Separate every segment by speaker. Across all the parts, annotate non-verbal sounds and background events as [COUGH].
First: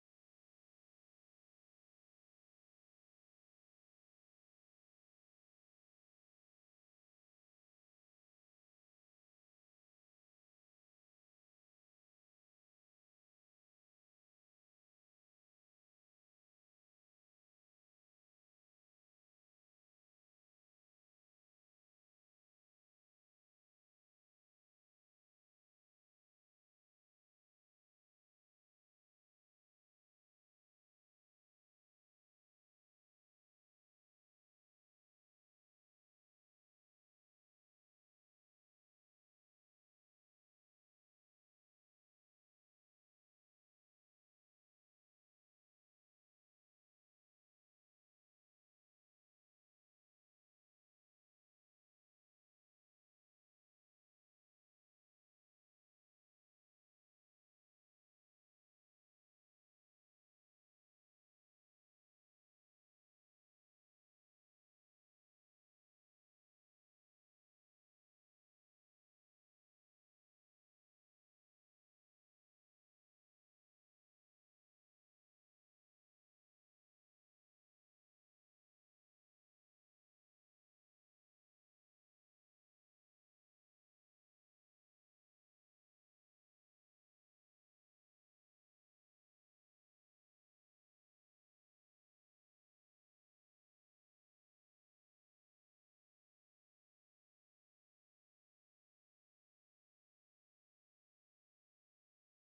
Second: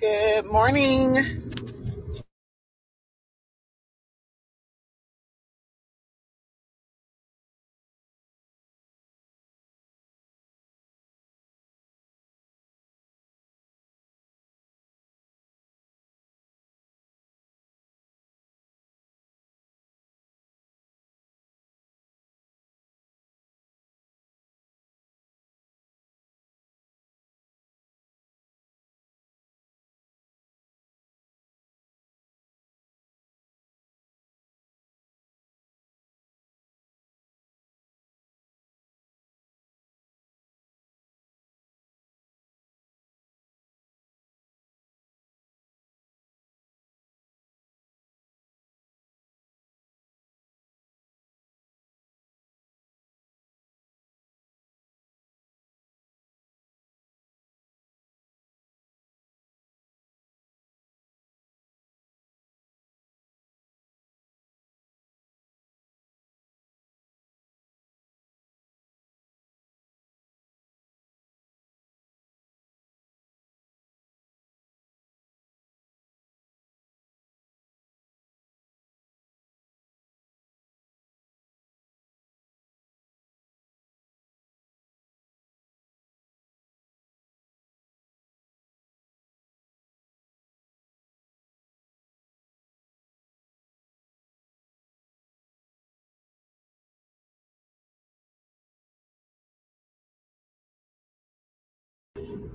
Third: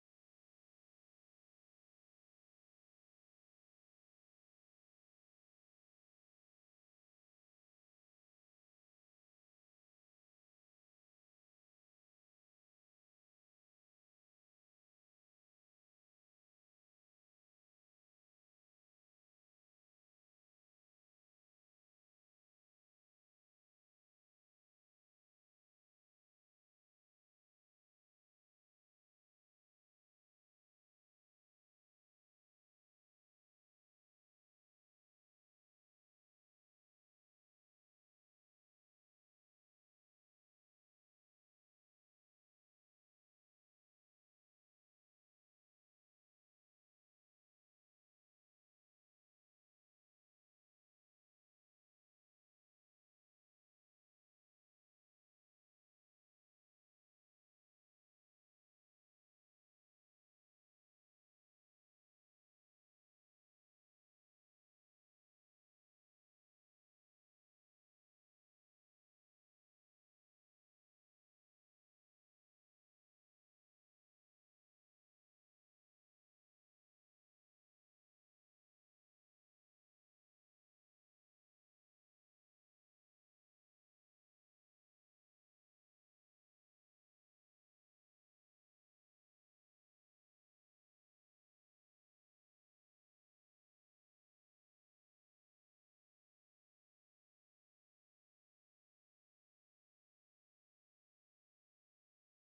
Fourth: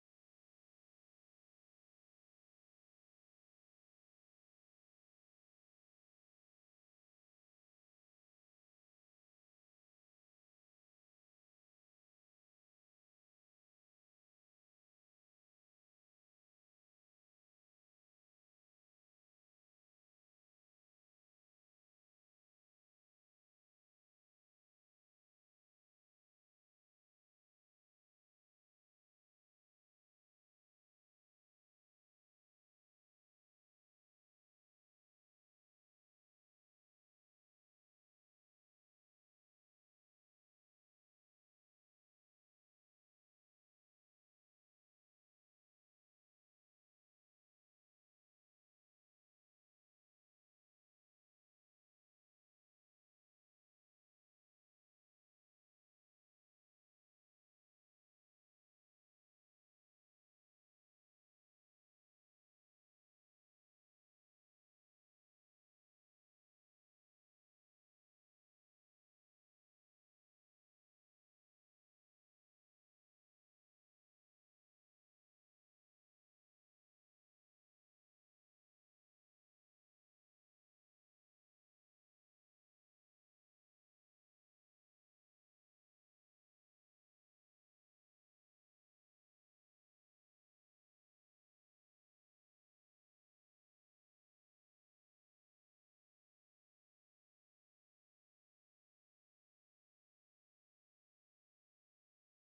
Speaker 1: Good morning.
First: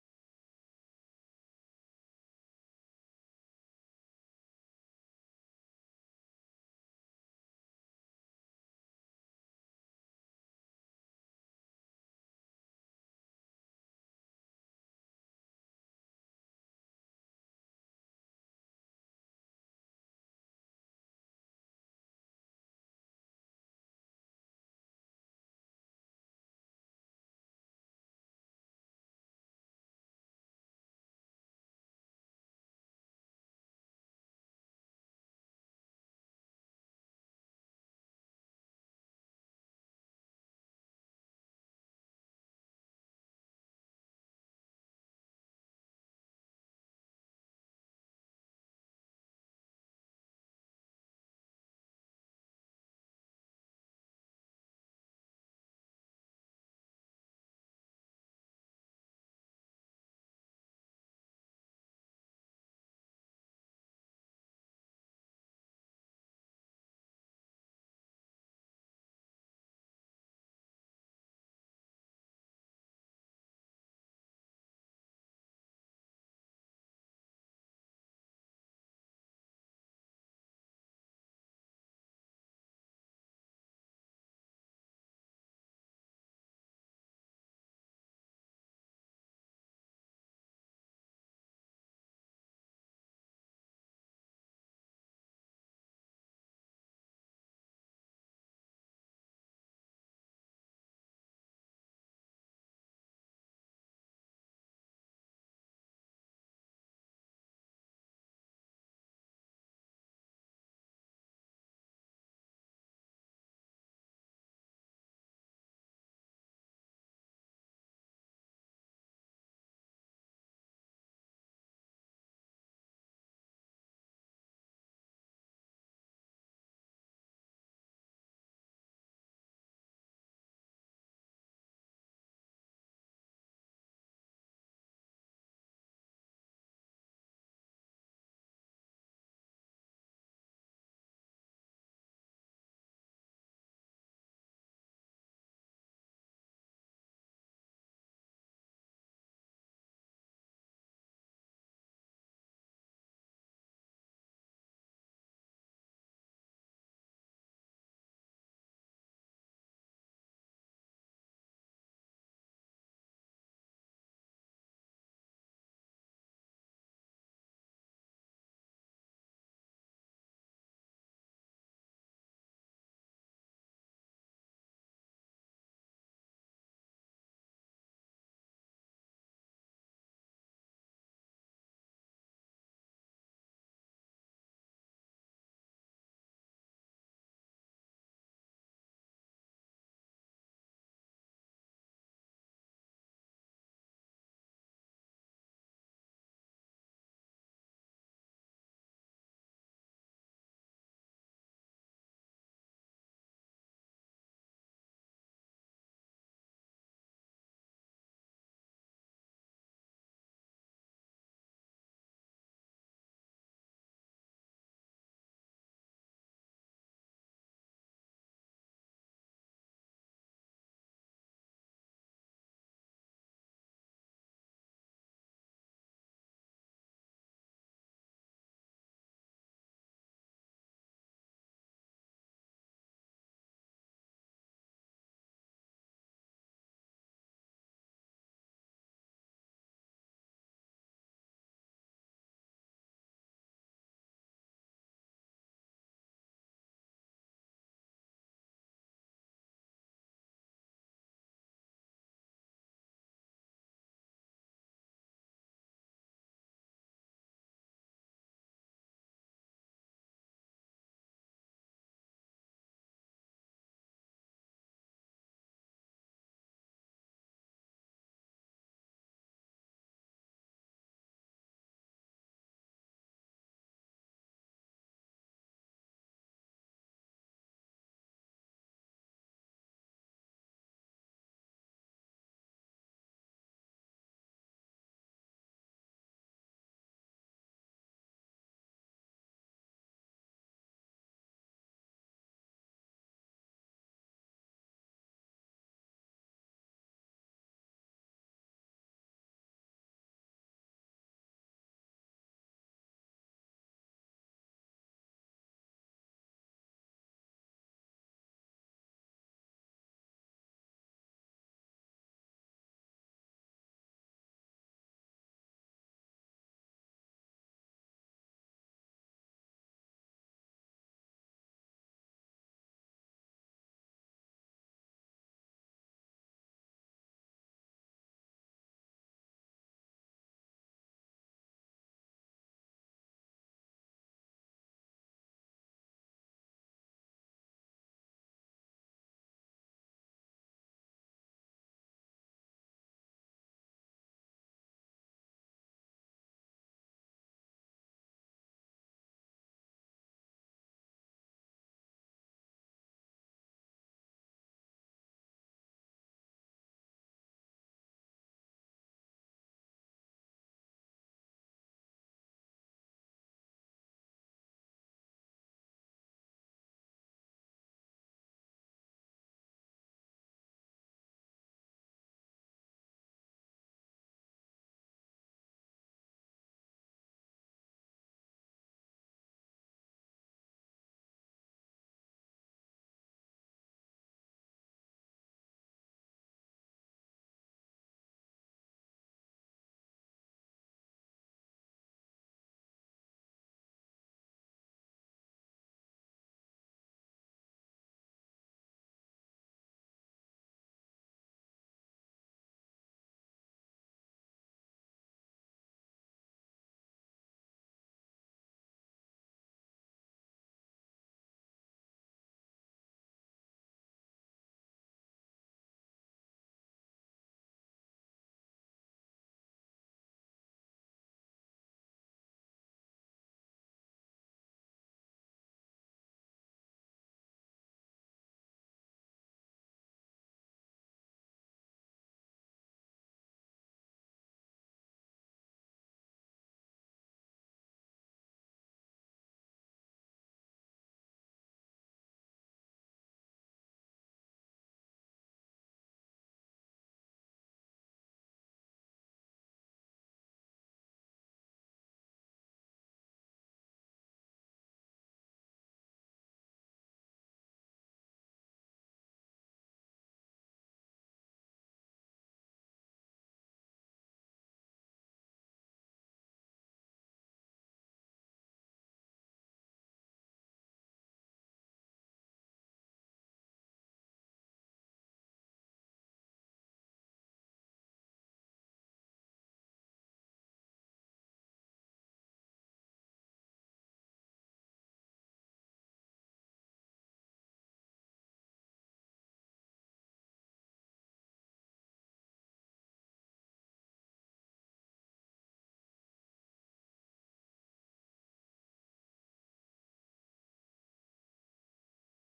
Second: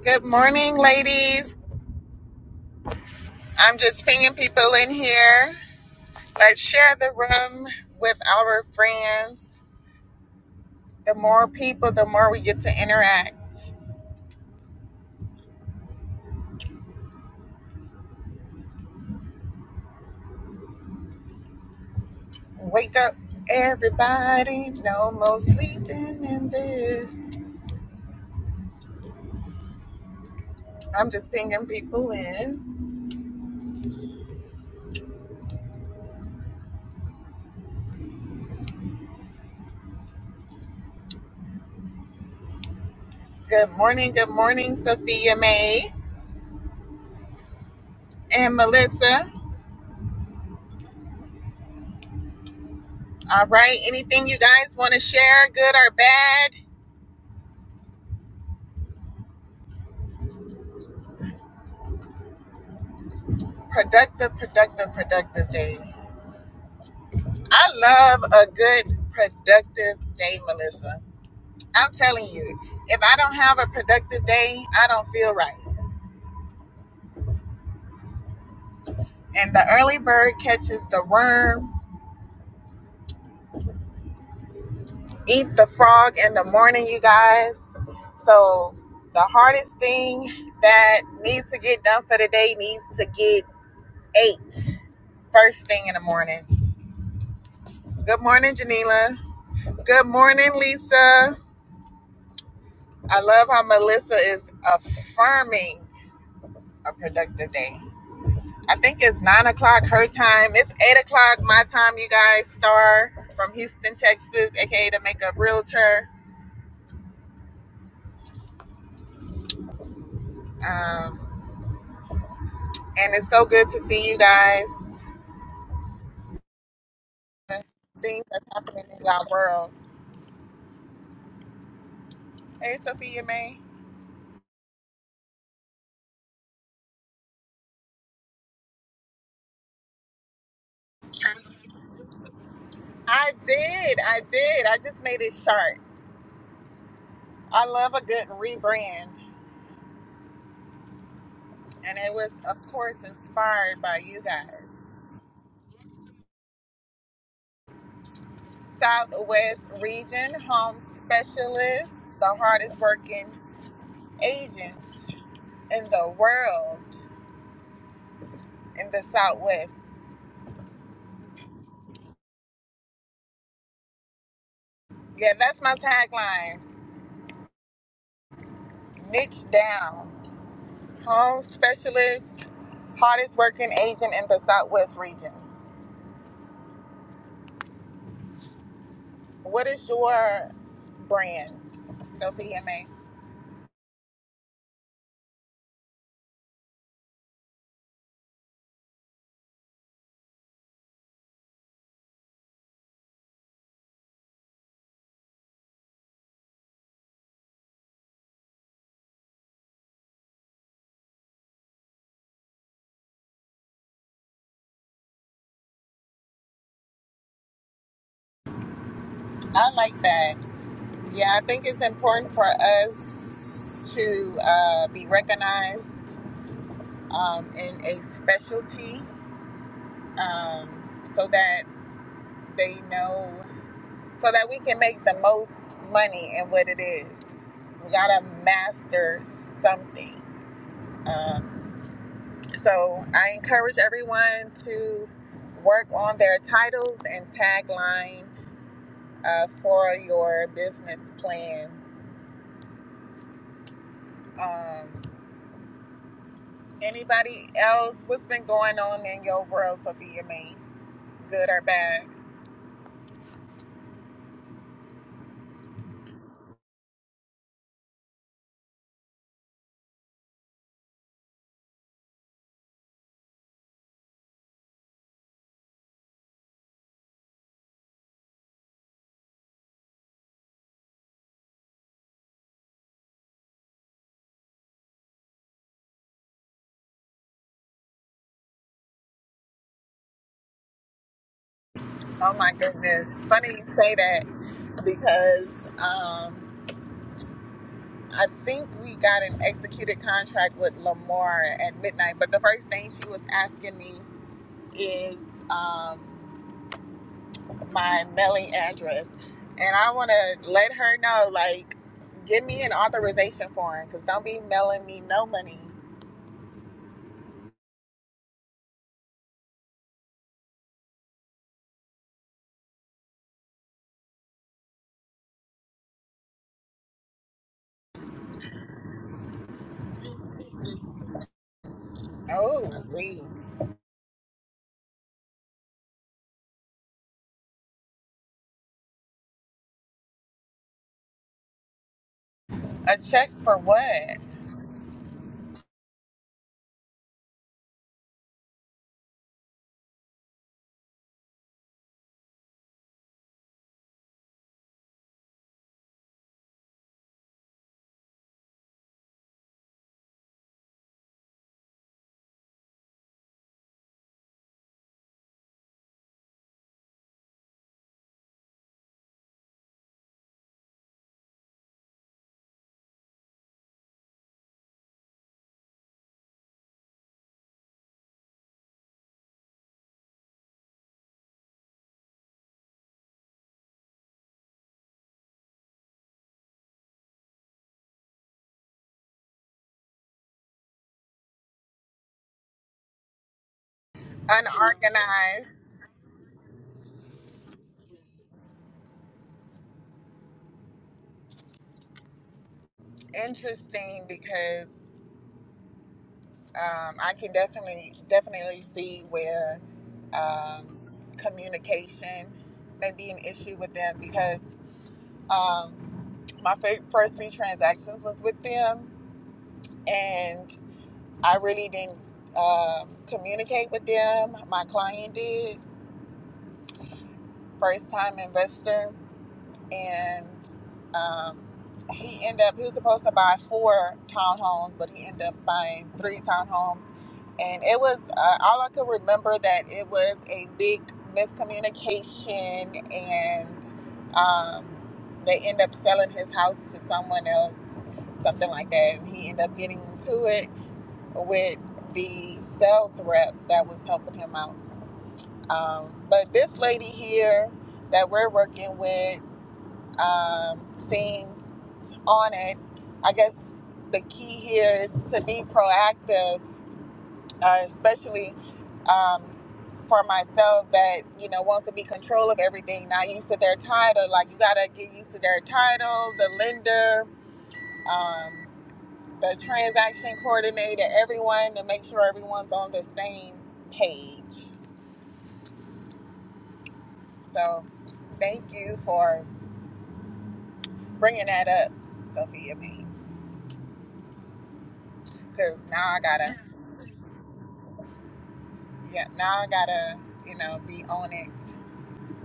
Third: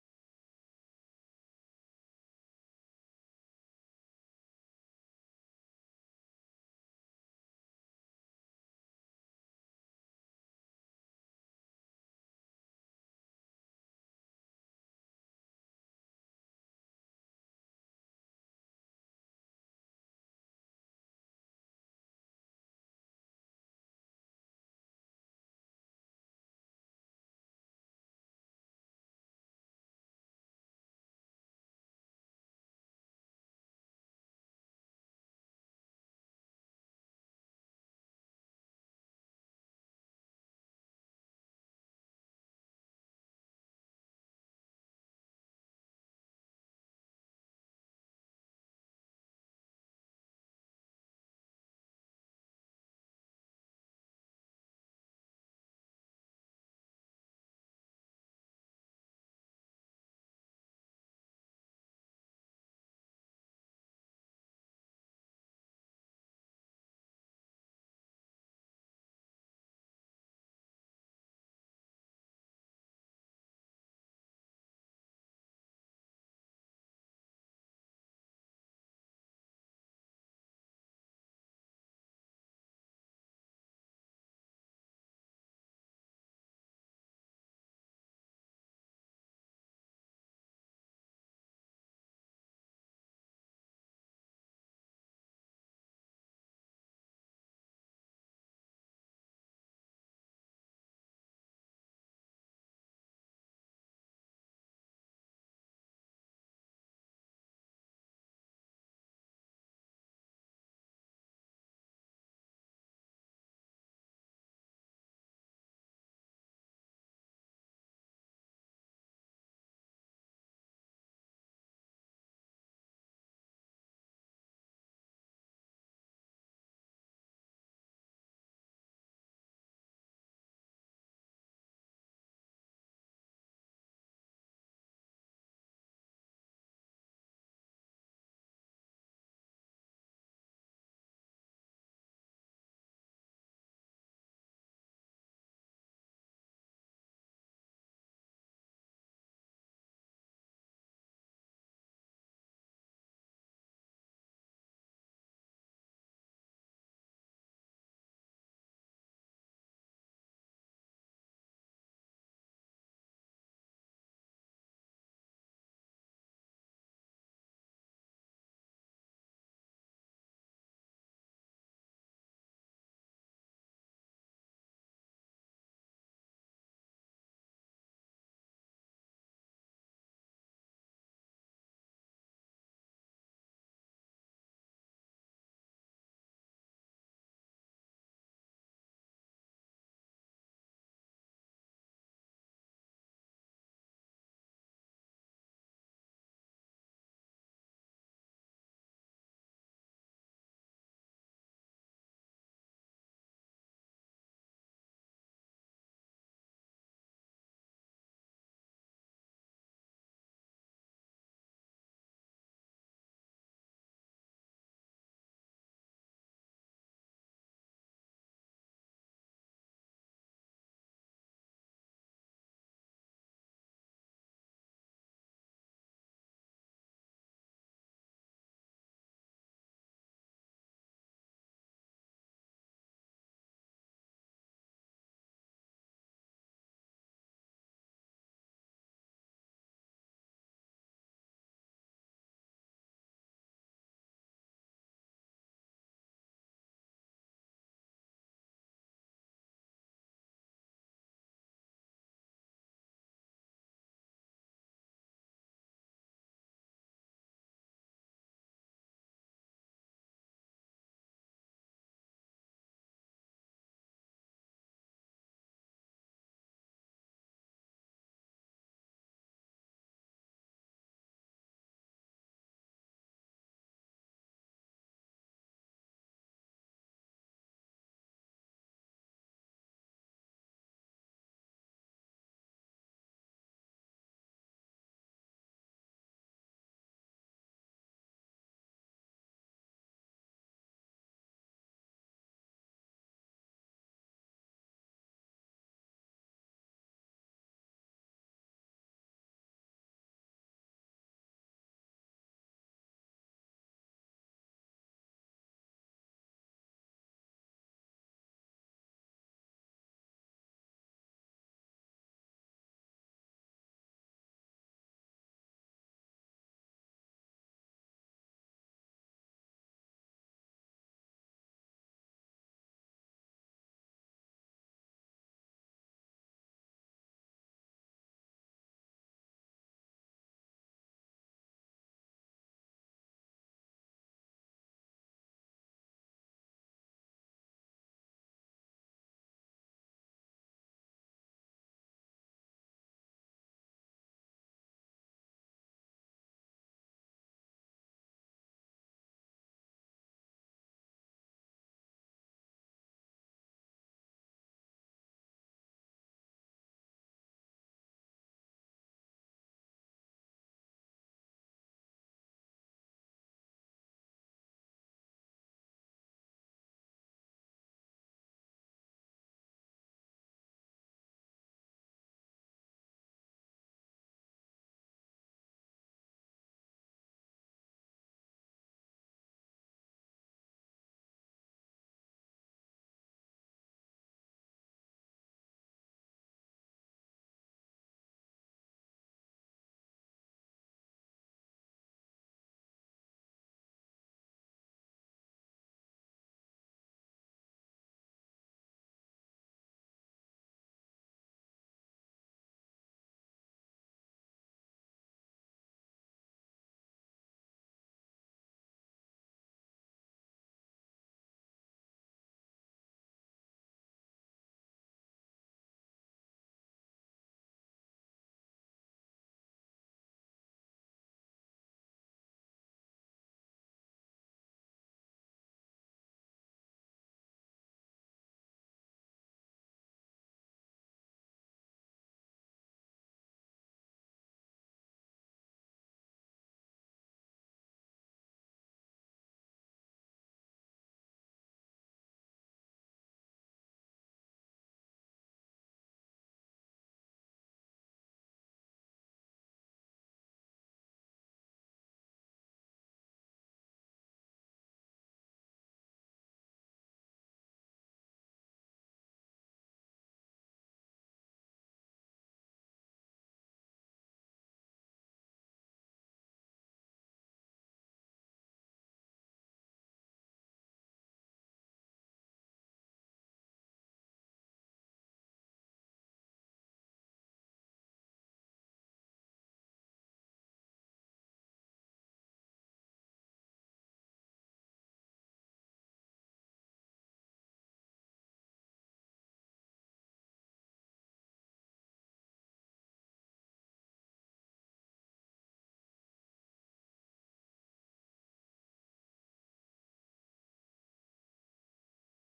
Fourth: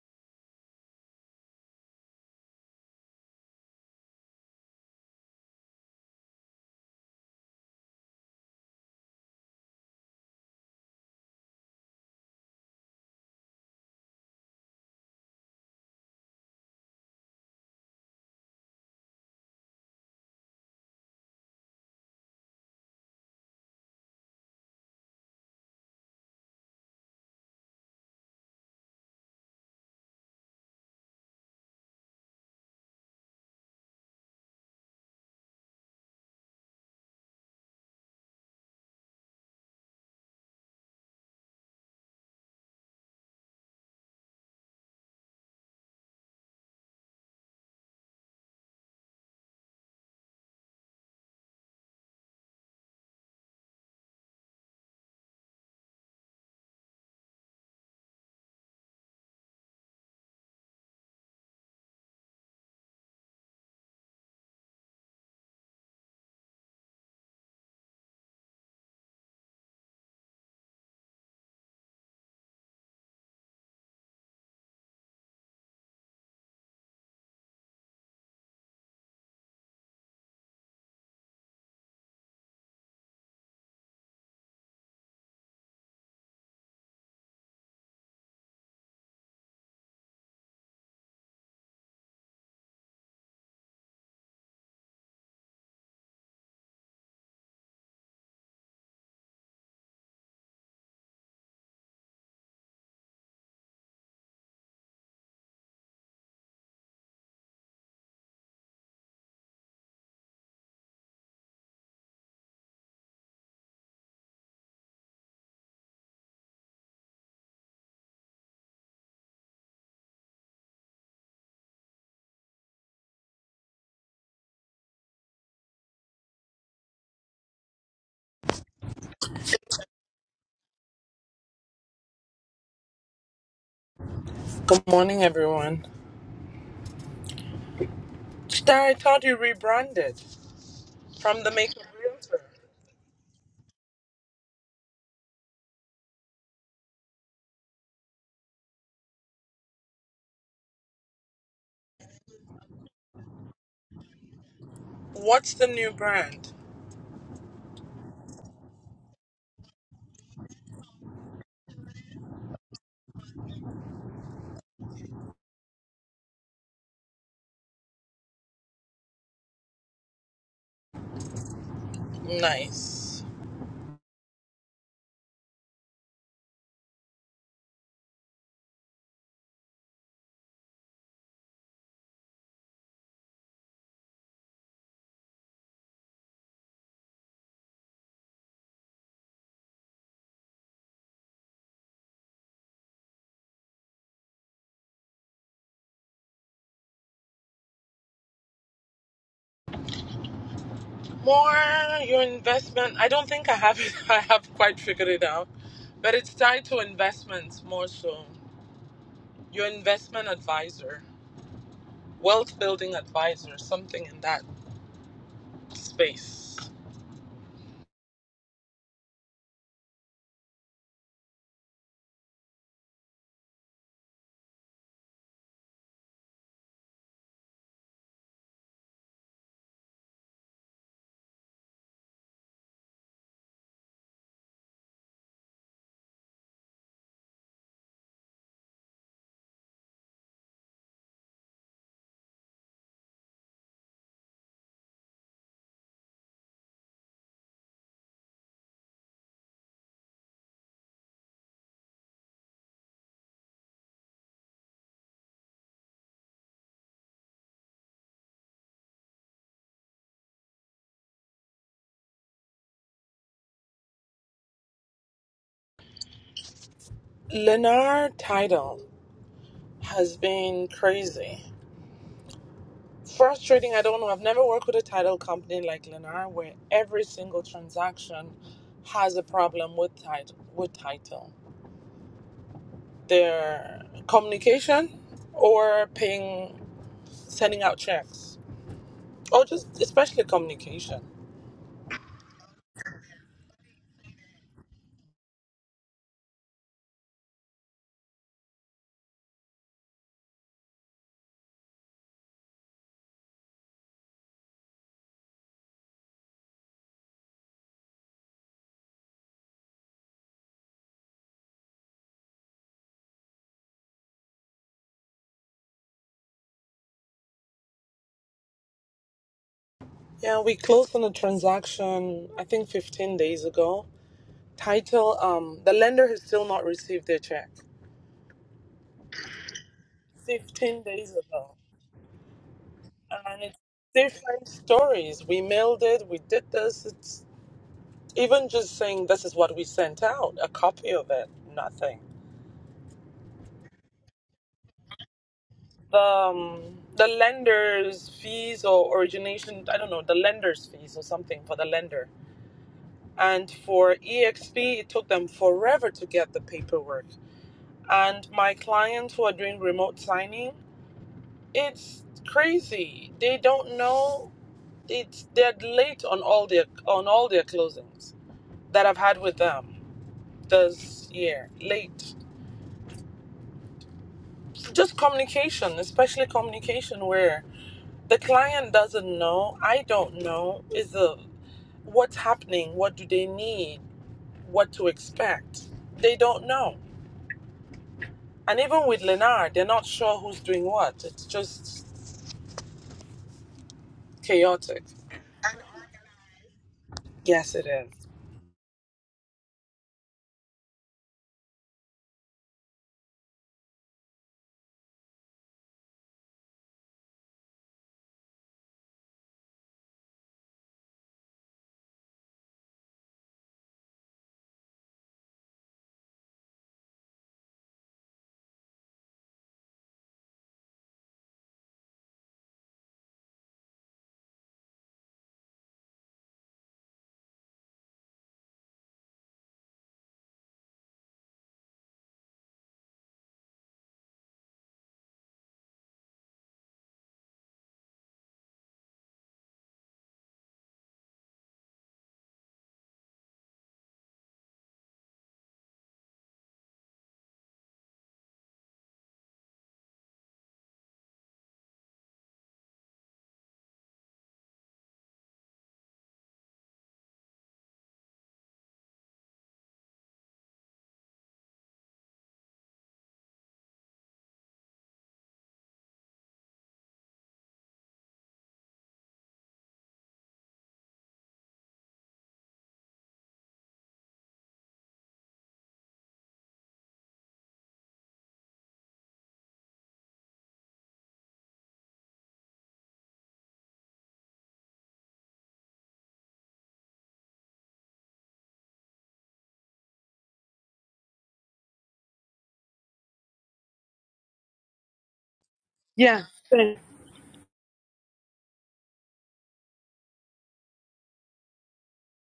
Speaker 1: Good morning, ladies. I'm just pinging people in here. Let's share the room with our friends. The more people, the more we get to interact. Wake up, everybody. No more sleeping in bed. I'm just pinging people in. Good morning. Good morning, Sophia May and Melissa. All right. Anything you guys want to share, good or bad? Productive, productive, productive day. I love a good productive day, Melissa. I'm telling you, if I don't have a productive day, I don't feel right. And the early bird catches the worm. Eat the frog in the morning, you guys. So the hardest thing that needs to get done for the day needs to get ate first thing in the morning. Good morning, Janila. Good morning, Lisa. I love how Melissa is affirming a productive day. I think it's nine o'clock her time. It's eight o'clock my time, you guys. Star from Houston, Texas, aka the Makeup Realtor. Um, and it's so good to see you guys. The Things that's happening in our world. Hey, Sophia May.
Speaker 2: Good morning, everyone. Star, I thought you rebranded from the Makeup Realtor.
Speaker 1: I did. I did. I just made it sharp. I love a good rebrand. And it was, of course, inspired by you guys.
Speaker 2: What's the new brand?
Speaker 1: Southwest Region Home Specialist, the hardest working agent in the world in the Southwest.
Speaker 2: Nice.
Speaker 1: Yeah, that's my tagline. Niche down. Home specialist, hardest working agent in the Southwest region. What is your brand, Sophie MA?
Speaker 2: More your investment. I don't think I have it. [LAUGHS] I have quite figured it out, but it's tied to investments more so. Your investment advisor, wealth building advisor, something in that space.
Speaker 1: I like that. Yeah, I think it's important for us to uh, be recognized um, in a specialty um, so that they know, so that we can make the most money in what it is. We gotta master something. Um, so I encourage everyone to work on their titles and tagline uh, for your business plan. Um, anybody else? What's been going on in your world, Sophia? Mae? good or bad?
Speaker 2: Lennar title has been crazy. frustrating. I don't know. I've never worked with a title company like Lennar where every single transaction has a problem with title. With title, their communication or paying, sending out checks, or just especially communication.
Speaker 1: Oh my goodness! Funny you say that because um, I think we got an executed contract with Lamar at midnight. But the first thing she was asking me is um, my mailing address, and I want to let her know, like, give me an authorization form, cause don't be mailing me no money.
Speaker 2: Yeah, we closed on a transaction. I think 15 days ago. Title. Um, the lender has still not received their check. 15 days ago,
Speaker 1: Oh, wait.
Speaker 2: and it's different stories. We mailed it. We did this. It's even just saying this is what we sent out, a copy of it, nothing.
Speaker 1: a check for what?
Speaker 2: The um, the lender's fees or origination, I don't know, the lender's fees or something for the lender. And for EXP, it took them forever to get the paperwork. And my clients who are doing remote signing, it's crazy. They don't know. It's they're late on all their on all their closings that I've had with them this year. Late just communication, especially communication where the client doesn't know, I don't know, is the what's happening, what do they need, what to expect. They don't know. And even with Lenard, they're not sure who's doing what. It's just chaotic.
Speaker 1: Unorganized.
Speaker 2: Yes, it is.
Speaker 1: Interesting, because um, I can definitely definitely see where um, communication may be an issue with them because um, my fir- first few transactions was with them and I really didn't um, communicate with them. My client did, first time investor, and um, he ended up he was supposed to buy four townhomes, but he ended up buying three townhomes, and it was uh, all I could remember that it was a big miscommunication, and um, they end up selling his house to someone else. Something like that, and he ended up getting into it, with the sales rep that was helping him out. Um, but this lady here that we're working with um, seems on it. I guess the key here is to be proactive, uh, especially um, for myself that you know wants to be control of everything, not used to their title. Like you gotta get used to their title, the lender. Um, the transaction coordinator, everyone to make sure everyone's on the same page. So thank you for bringing that up, Sophia Mae. Because now I
Speaker 2: Yeah.
Speaker 1: gotta, yeah, now I gotta, you know, be on it.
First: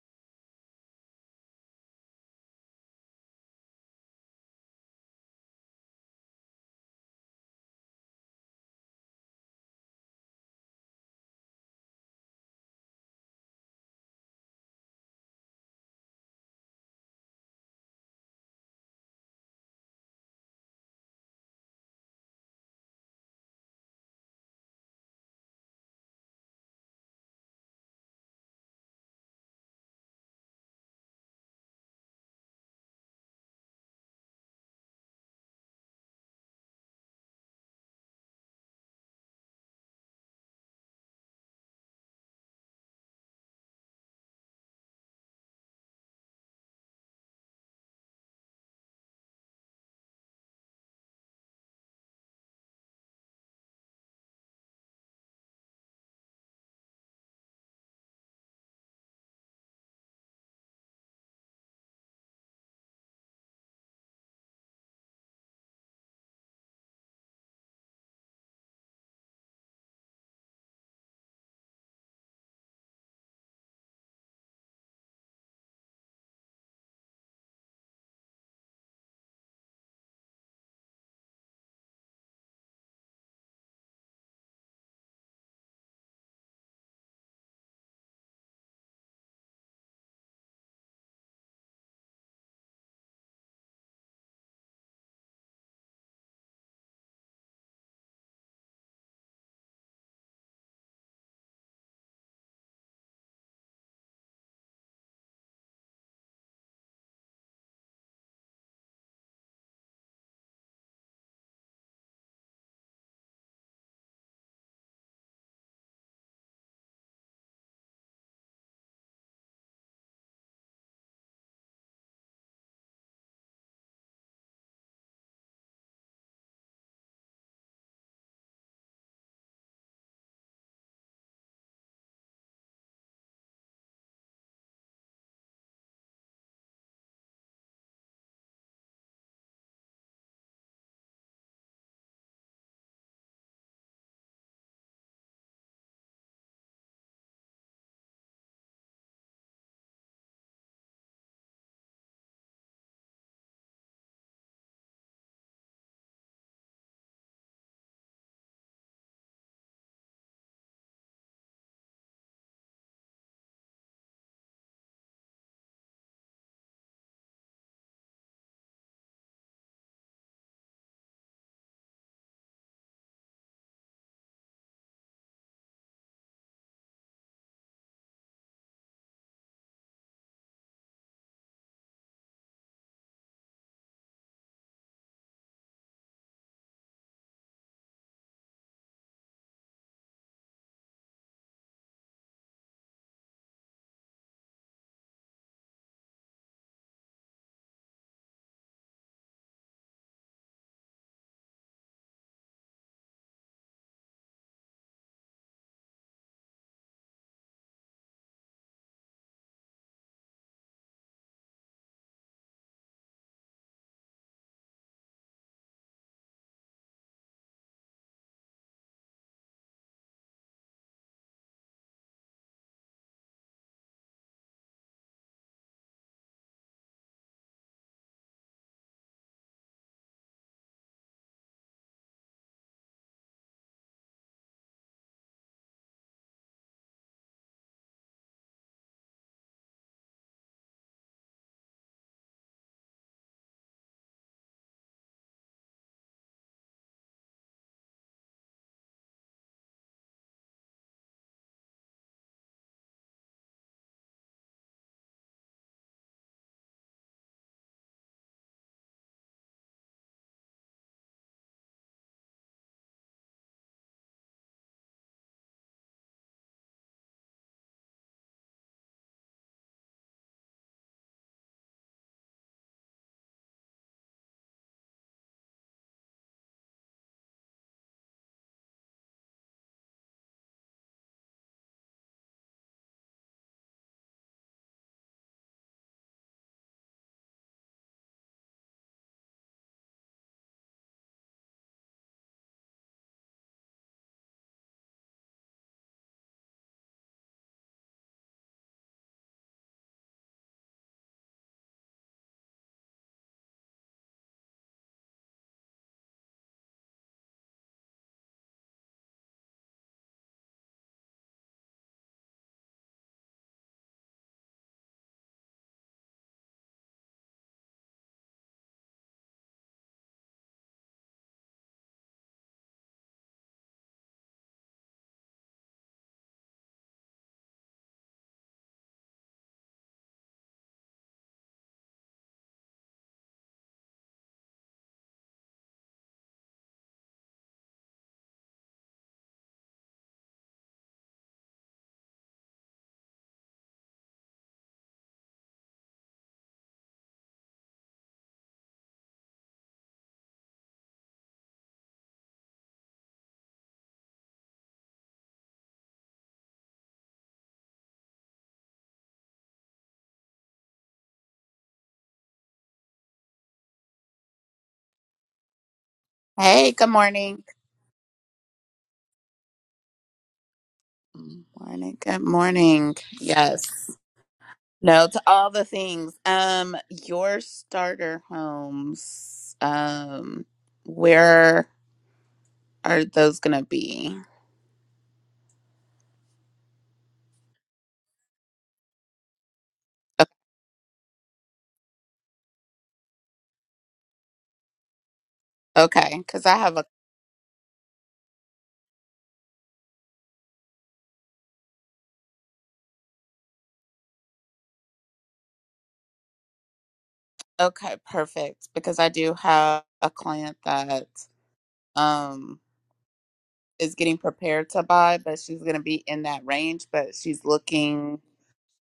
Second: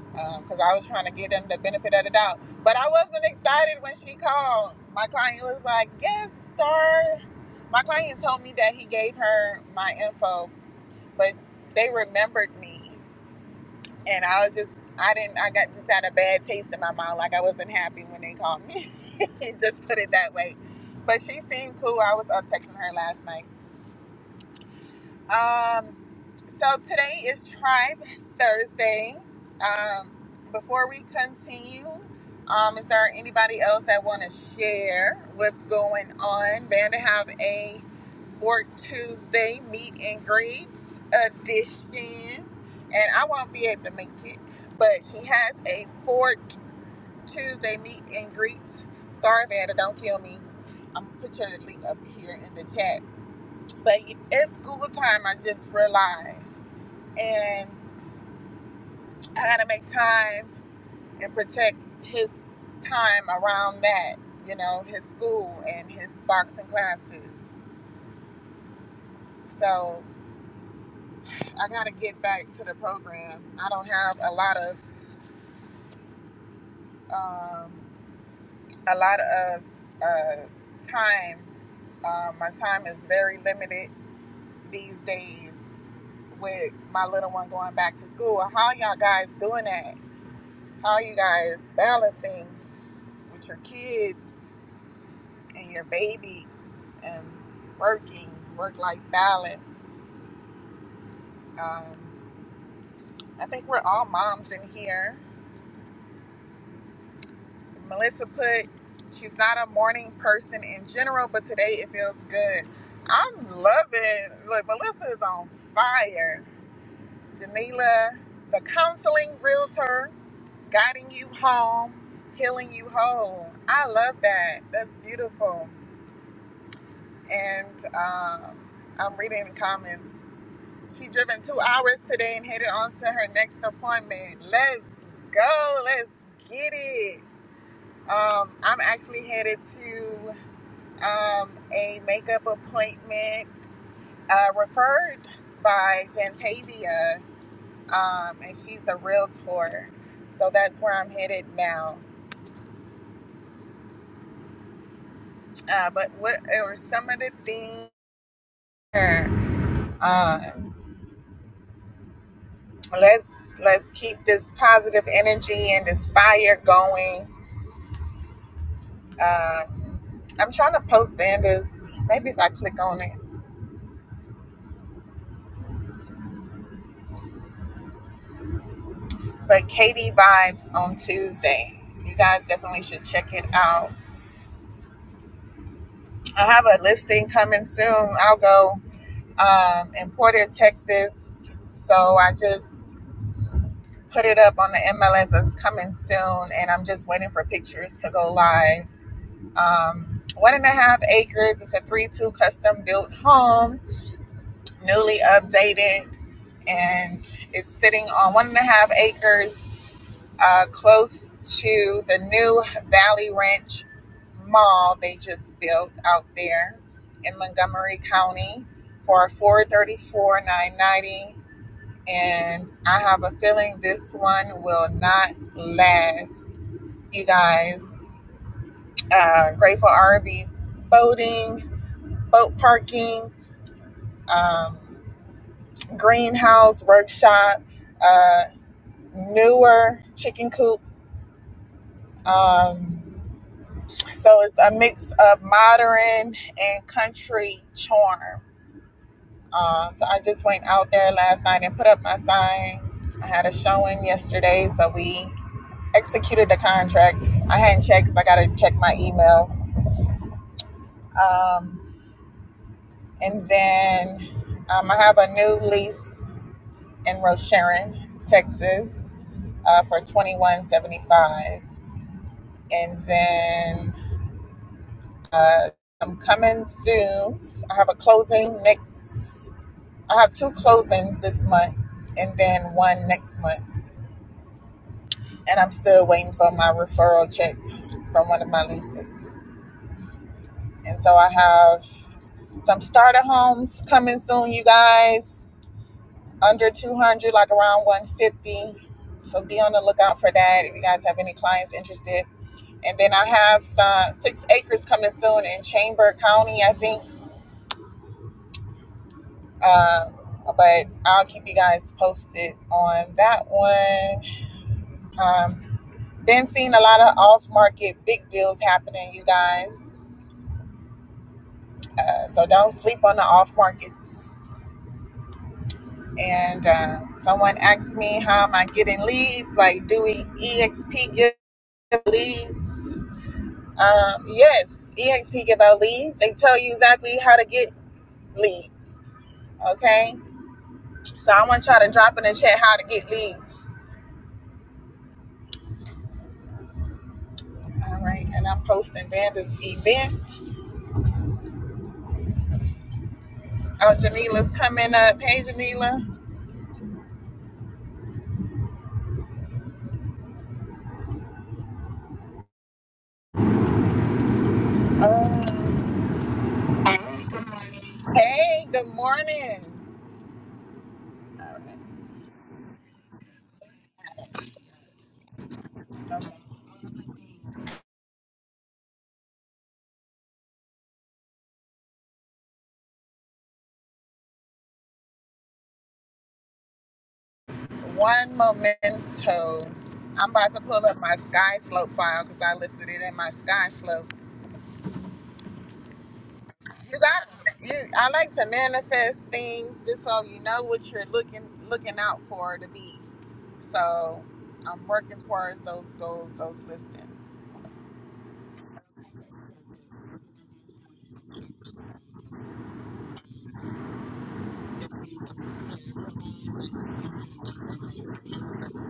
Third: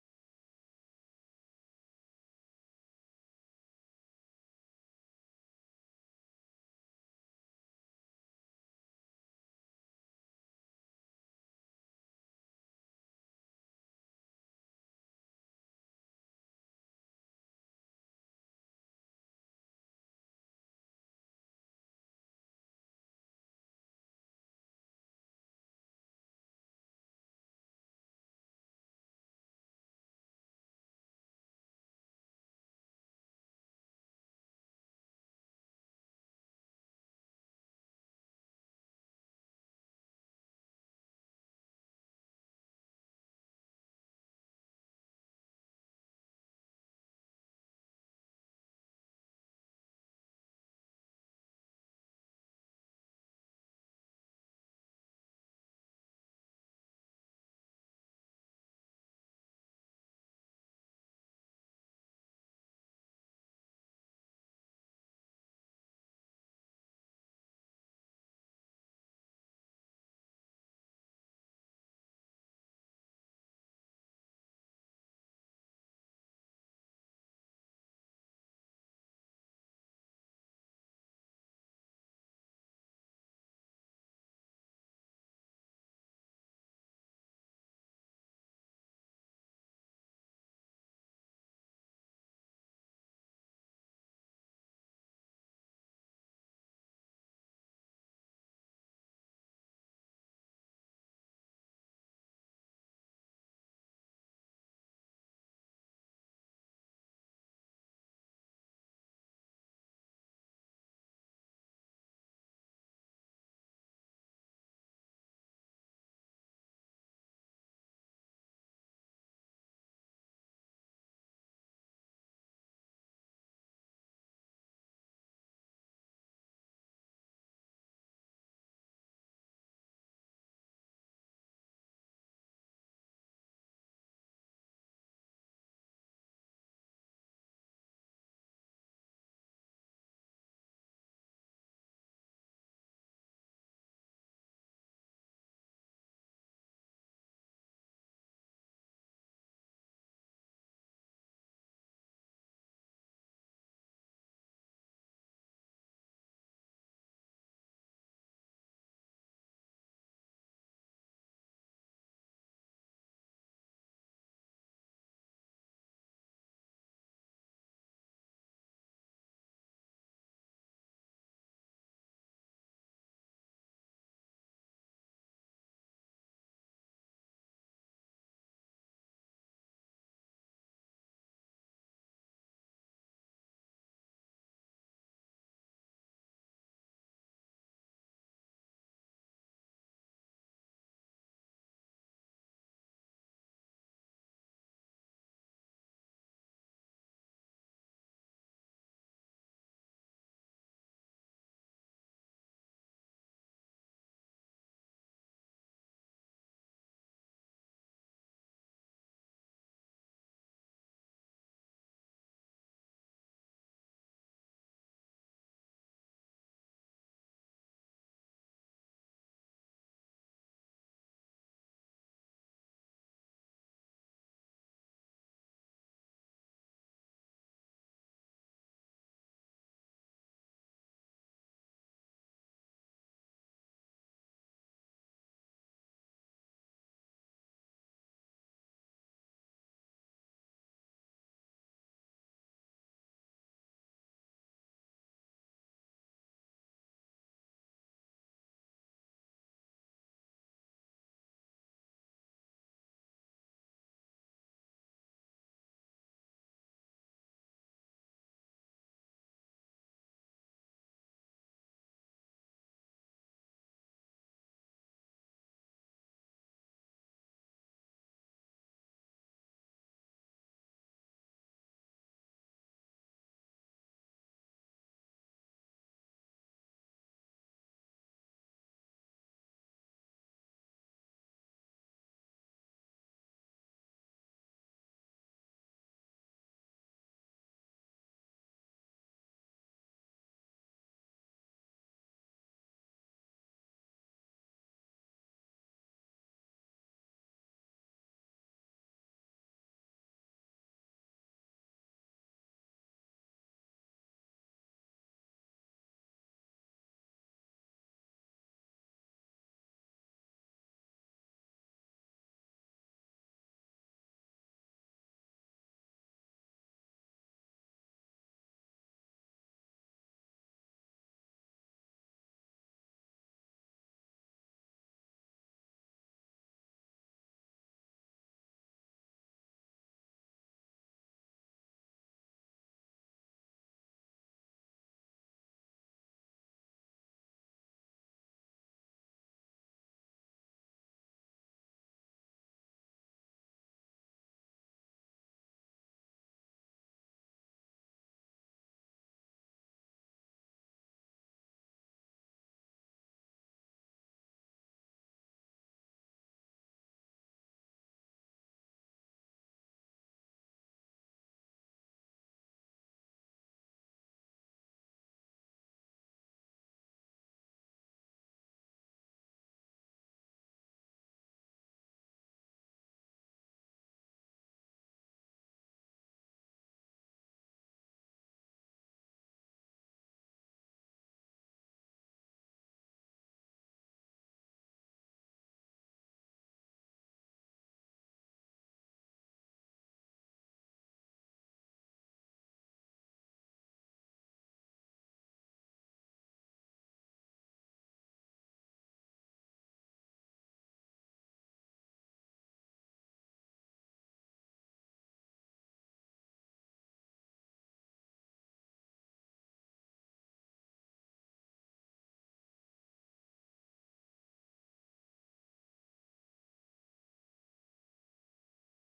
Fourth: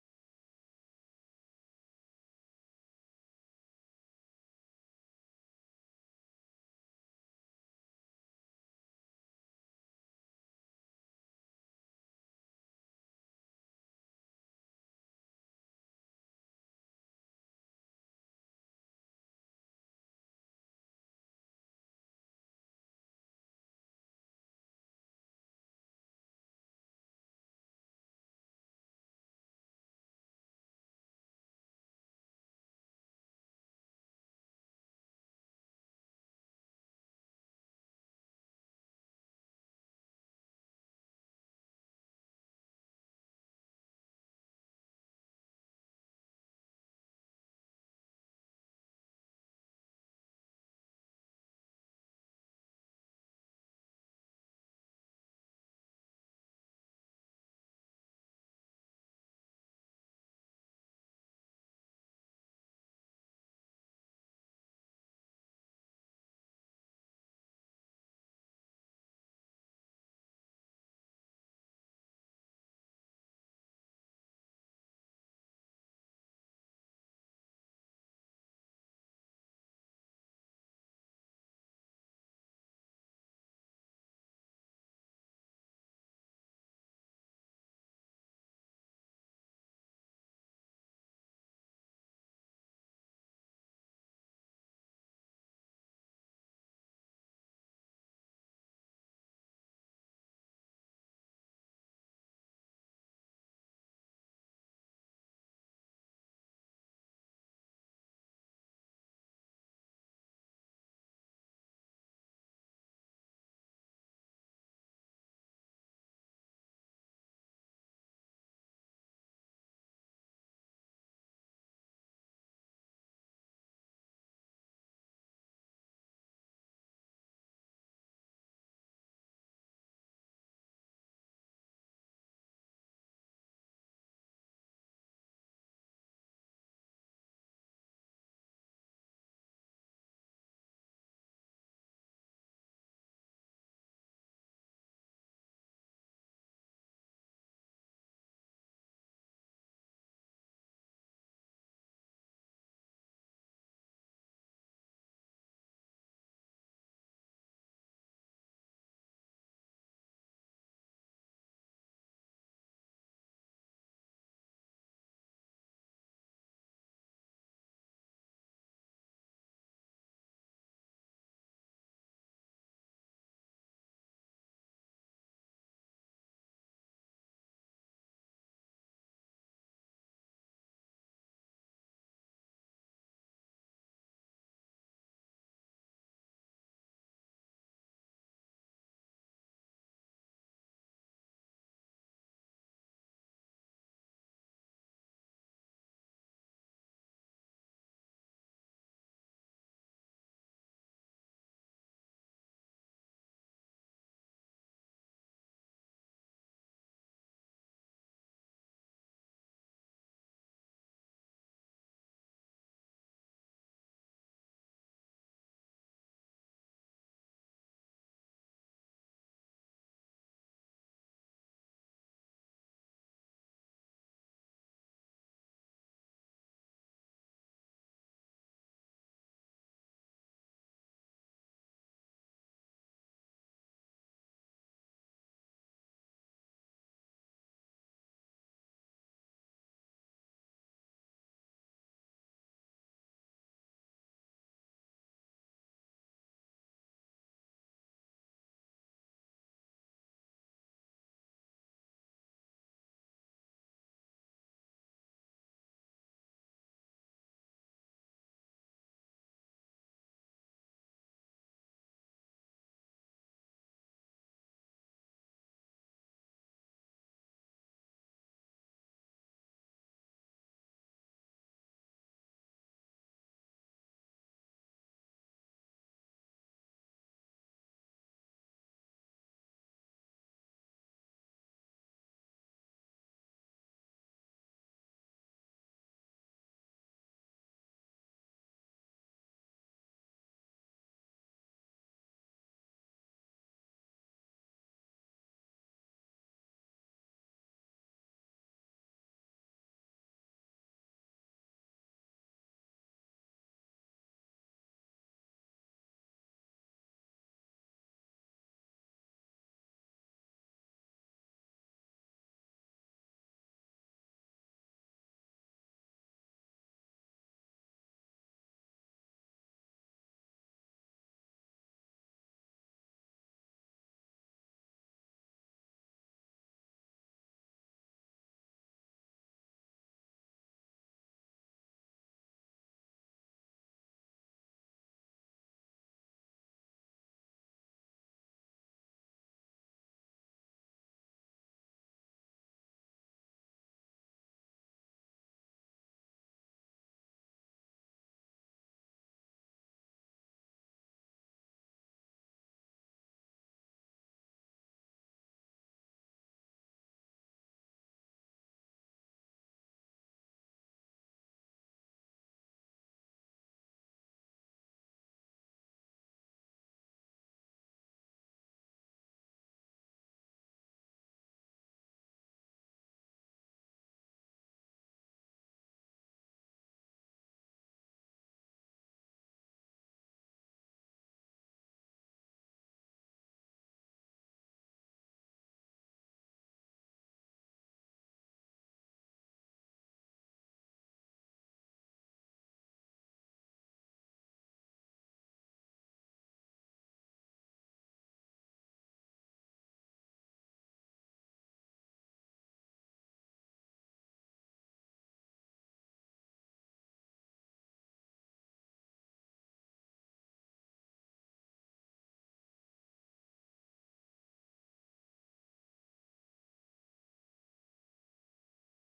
Speaker 1: Because I was trying to give them the benefit of the doubt, but I wasn't excited when she called. My client was like, "Yes, star." My client told me that he gave her my info, but they remembered me. and I was just I didn't I got just had a bad taste in my mouth. Like I wasn't happy when they called me. [LAUGHS] just put it that way. But she seemed cool. I was up texting her last night. Um, so today is Tribe Thursday. Um, before we continue, um, is there anybody else that want to share what's going on? Van have a Fork Tuesday meet and greets edition, and I won't be able to make it, but she has a Fork Tuesday meet and greet. Sorry, Vanda, don't kill me. I'm gonna put your link up here in the chat but it's school time, I just realized. And I got to make time and protect his time around that, you know, his school and his boxing classes. So I got to get back to the program. I don't have a lot of, um, a lot of uh, time. Uh, my time is very limited these days with my little one going back to school. How y'all guys doing that? All you guys balancing with your kids and your babies and working, work life balance. Um, I think we're all moms in here. Melissa put, she's not a morning person in general, but today it feels good. I'm loving, look, Melissa is on fire. Janila, the counseling realtor, guiding you home, healing you whole. I love that. That's beautiful. and um, I'm reading the comments. She driven two hours today and headed on to her next appointment. Let's go. Let's get it. Um, I'm actually headed to um, a makeup appointment uh, referred by Jantavia, um, and she's a realtor. So that's where I'm headed now. Uh, but what are some of the things? Um, Let's let's keep this positive energy and this fire going. Um, I'm trying to post Vanda's. Maybe if I click on it. But Katie Vibes on Tuesday. You guys definitely should check it out. I have a listing coming soon. I'll go um, in Porter, Texas. So I just put it up on the MLS. It's coming soon, and I'm just waiting for pictures to go live. Um, one and a half acres. It's a three-two custom-built home newly updated, and it's sitting on one and a half acres uh, close to the new Valley Ranch Mall they just built out there in Montgomery County for 434 990 and I have a feeling this one will not last. You guys, uh, Grateful RV boating, boat parking. Um, greenhouse workshop, uh, newer chicken coop. Um, so it's a mix of modern and country charm. Um, so I just went out there last night and put up my sign. I had a showing yesterday, so we executed the contract. I hadn't checked because I got to check my email. Um, and then um, I have a new lease in Roche Sharon, Texas, uh, for twenty one seventy five. and then uh, I'm coming soon. I have a closing next. I have two closings this month, and then one next month. And I'm still waiting for my referral check from one of my leases. And so I have some starter homes coming soon, you guys. Under 200, like around 150. So be on the lookout for that if you guys have any clients interested. And then I have some six acres coming soon in Chamber County, I think Uh, but I'll keep you guys posted on that one. Um, been seeing a lot of off market big deals happening, you guys. Uh, so don't sleep on the off markets. And um, someone asked me, how am I getting leads? Like, do we EXP give leads? Um, yes, EXP give out leads. They tell you exactly how to get leads. Okay. So I want y'all to drop in the chat how to get leads All right, and I'm posting Vanda's events. Oh, Janila's coming up. Hey, Janila. Um,
Speaker 3: Hey, good morning.
Speaker 1: hey, good morning.
Speaker 3: Mm, Morning, good morning. Yes. No, to all the things. Um, your starter homes. Um, where are those gonna be?
Speaker 1: One momento.
Speaker 3: O-
Speaker 1: I'm about to pull up my Sky Slope file because I listed it in my Sky Slope.
Speaker 3: Okay, because I have a
Speaker 1: You got you, I like to manifest things just so you know what you're looking looking out for to be. So I'm working towards those goals, those listings.
Speaker 3: okay, perfect. Because I do have a client that um is getting prepared to buy, but she's gonna be in that range, but she's looking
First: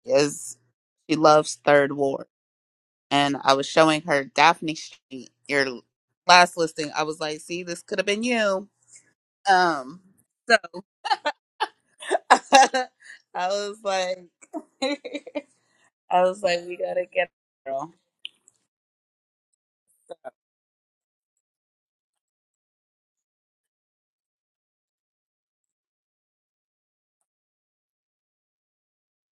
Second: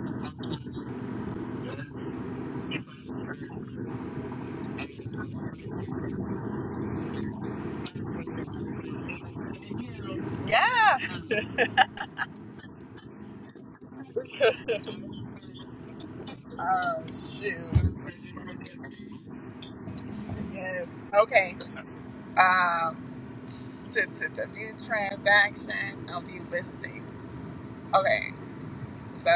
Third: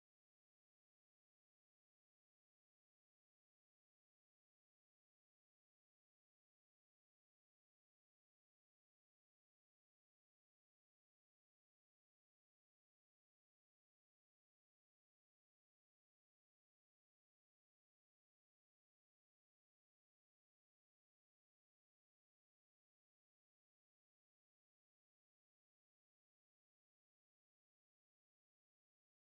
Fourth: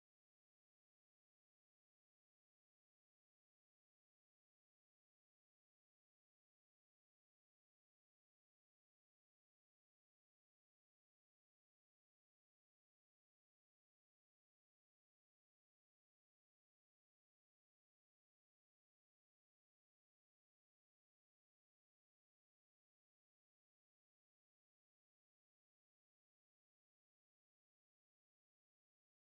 Speaker 3: is she loves third ward. and I was showing her Daphne Street, your last listing. I was like, see, this could have been you. Um, so
Speaker 1: Yeah.
Speaker 3: [LAUGHS] I was like, [LAUGHS] I was like, we
Speaker 1: Oh
Speaker 3: gotta get her, girl.
Speaker 1: shoot. Yes. Okay. um, to, to, to view transactions and view listings. Okay, so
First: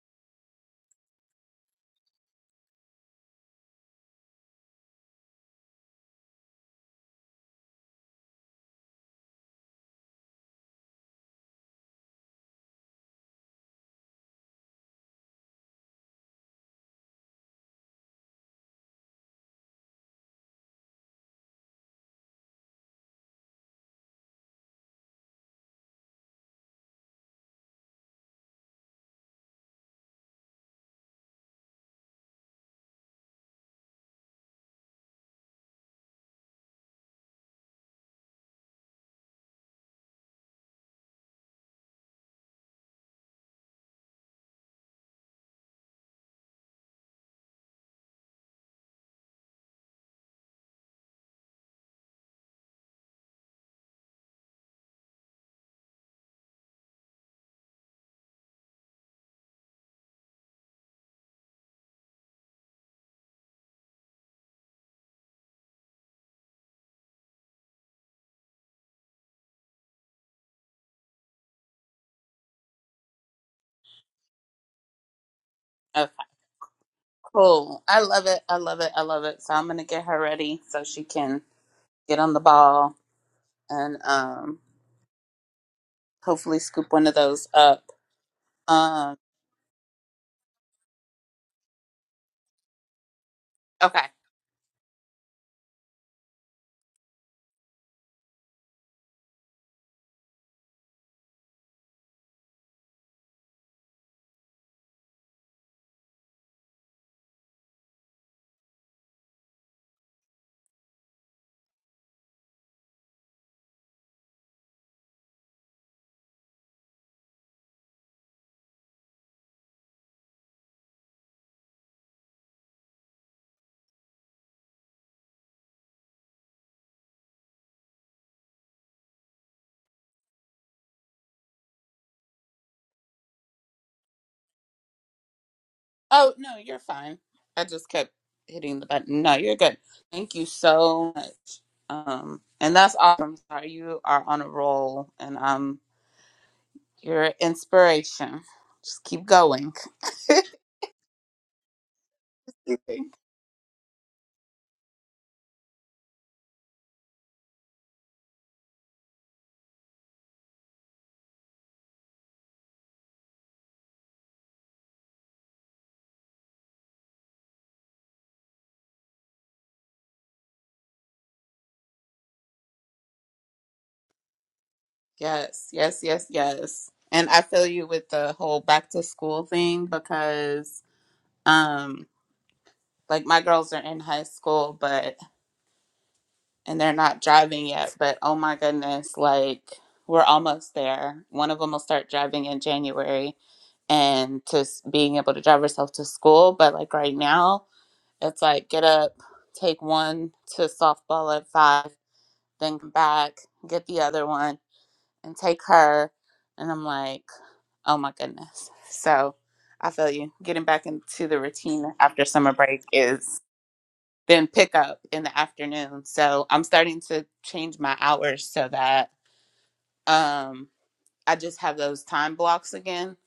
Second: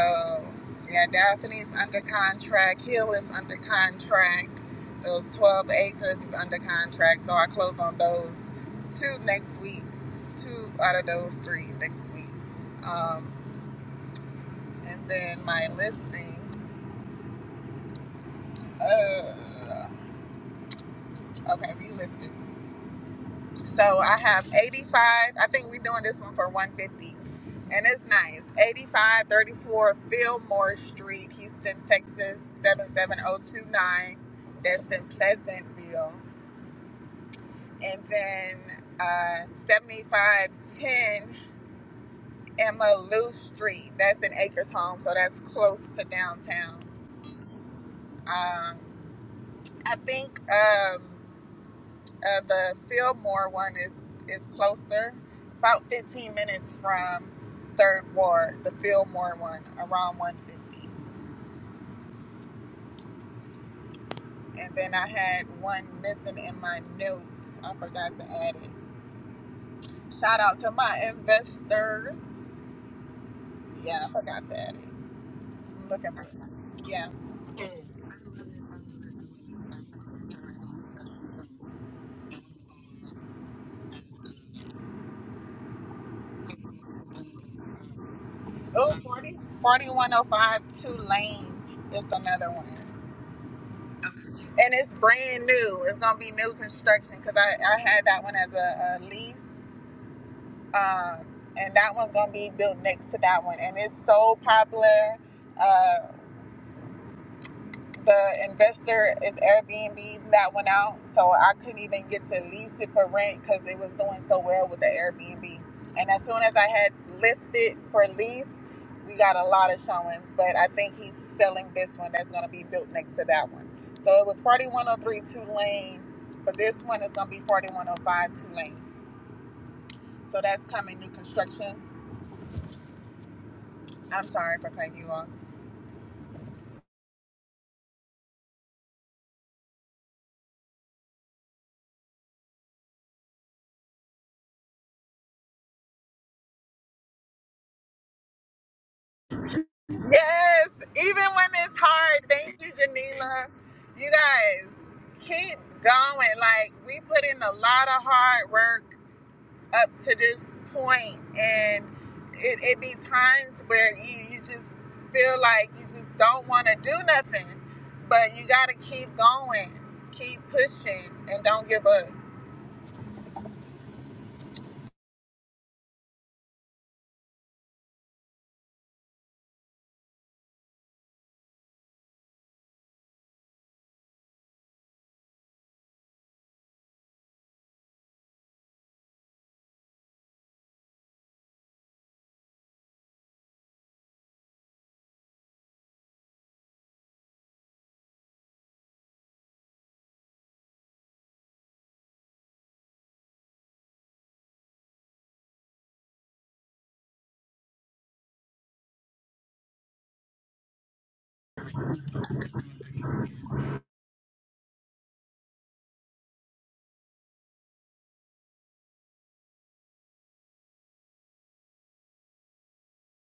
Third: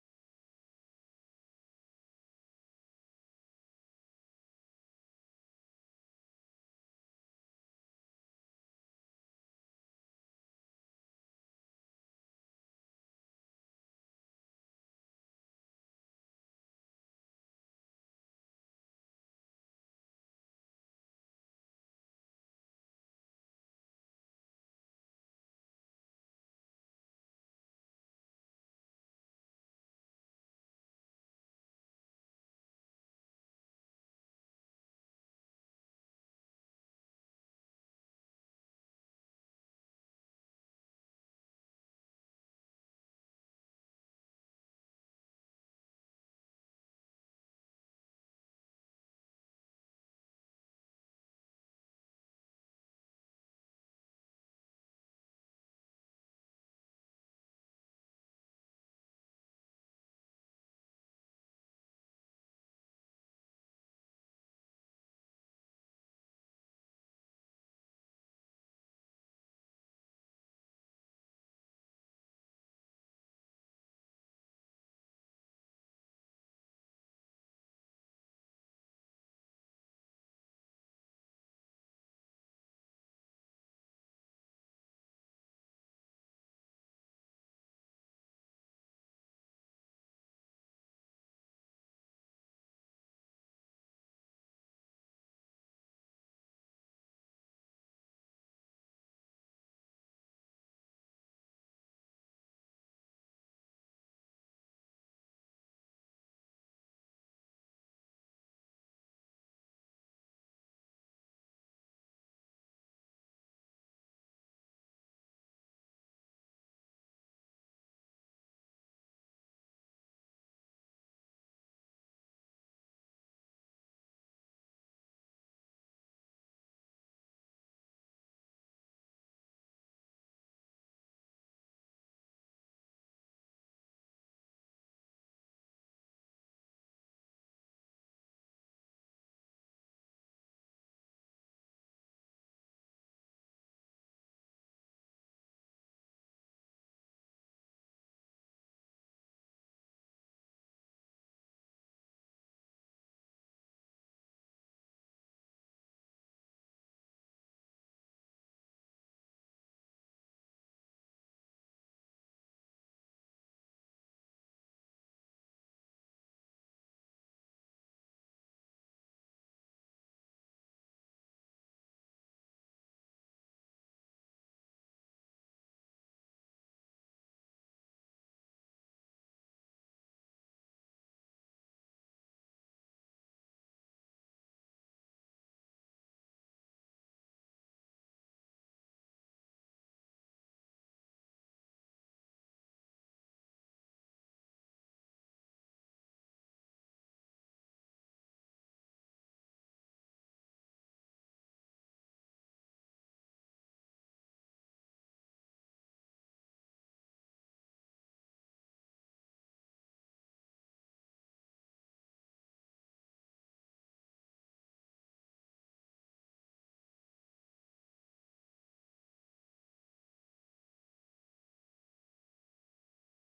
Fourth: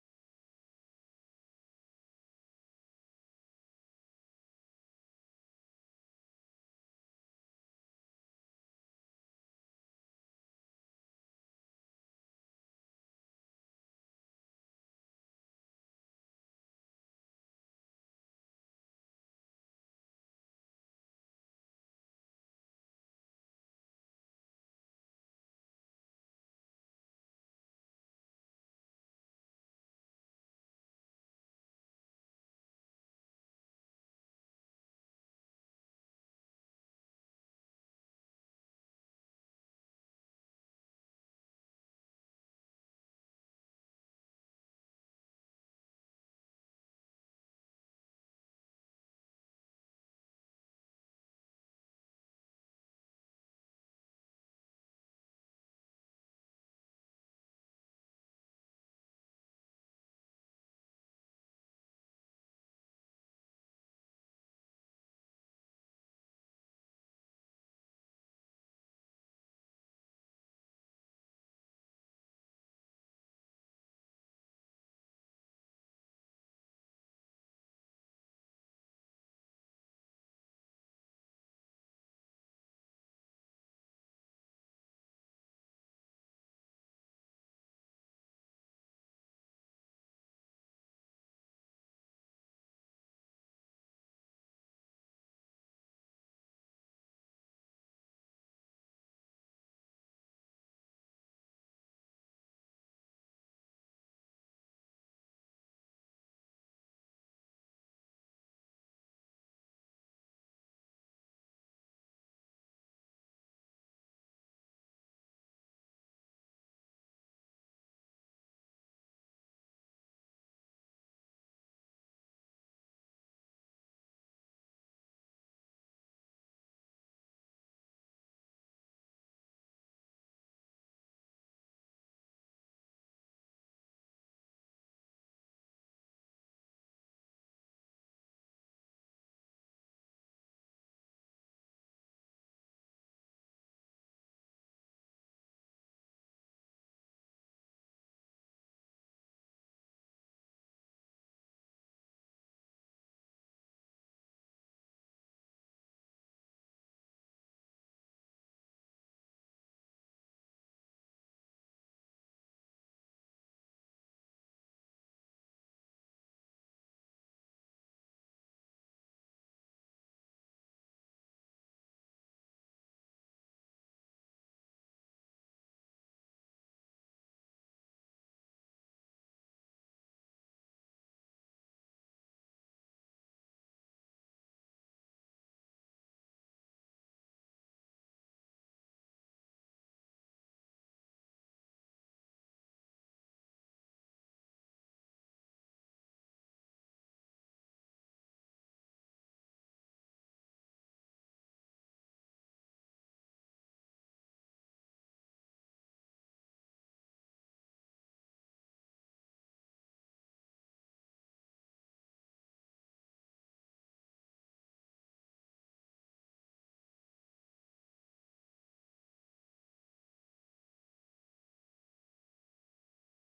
Speaker 1: yeah, Daphne's under contract. Hill is under contract. Those 12 acres is under contract. So I close on those two next week. Two out of those three next week. Um, and then my listings. Uh, okay, view listings. So I have 85. I think we're doing this one for 150. And it's nice. 85 34 Fillmore Street, Houston, Texas, 77029. That's in Pleasantville. And then uh, 7510 Emma Lou Street. That's in Acres Home. So that's close to downtown. Um, I think. Um, Uh, the Fillmore one is is closer, about 15 minutes from Third Ward. The Fillmore one, around 150. And then I had one missing in my notes. I forgot to add it. Shout out to my investors. Yeah, I forgot to add it. I'm
Speaker 3: Okay,
Speaker 1: looking for yeah.
Speaker 3: cool. I love it. I love it. I love it. So I'm gonna get her ready so she can get on the ball and um hopefully scoop one of those up.
Speaker 1: Oh,
Speaker 3: Um,
Speaker 1: 40, 4105 Tulane is another one.
Speaker 3: okay.
Speaker 1: And it's brand new. It's gonna be new construction because I, I had that one as a, a lease um, and that one's gonna be built next to that one, and it's so popular. Uh, the investor is Airbnb that one out, so I couldn't even get to lease it for rent because it was doing so well with the Airbnb. And as soon as I had listed for lease, we got a lot of showings, but I think he's selling this one that's gonna be built next to that one. So it was 4103 two lane, but this one is gonna be 4105 two lane. So that's coming new construction. I'm sorry for cutting you off
Speaker 3: Oh, no, you're fine. I just kept hitting the button. No, you're good. Thank you so much. Um, and that's awesome. Sorry, you are on a roll and um you're an inspiration. Just keep going. [LAUGHS]
Speaker 1: Yes, even when it's hard. Thank you, Janila. You guys keep going. Like we put in a lot of hard work up to this point, and it, it be times where you, you just feel like you just don't want to do nothing, but you got to keep going, keep pushing, and don't give up.
Speaker 3: yes, yes, yes, yes. And I feel you with the whole back to school thing because um like my girls are in high school, but and they're not driving yet, but oh my goodness, like we're almost there. One of them will start driving in January and to s- being able to drive herself to school. But like right now, it's like get up, take one to softball at five, then come back, get the other one, and take her. And I'm like, oh my goodness. So I feel you. Getting back into the routine after summer break is then pick up in the afternoon. So I'm starting to change my hours so that um, I just have those time blocks again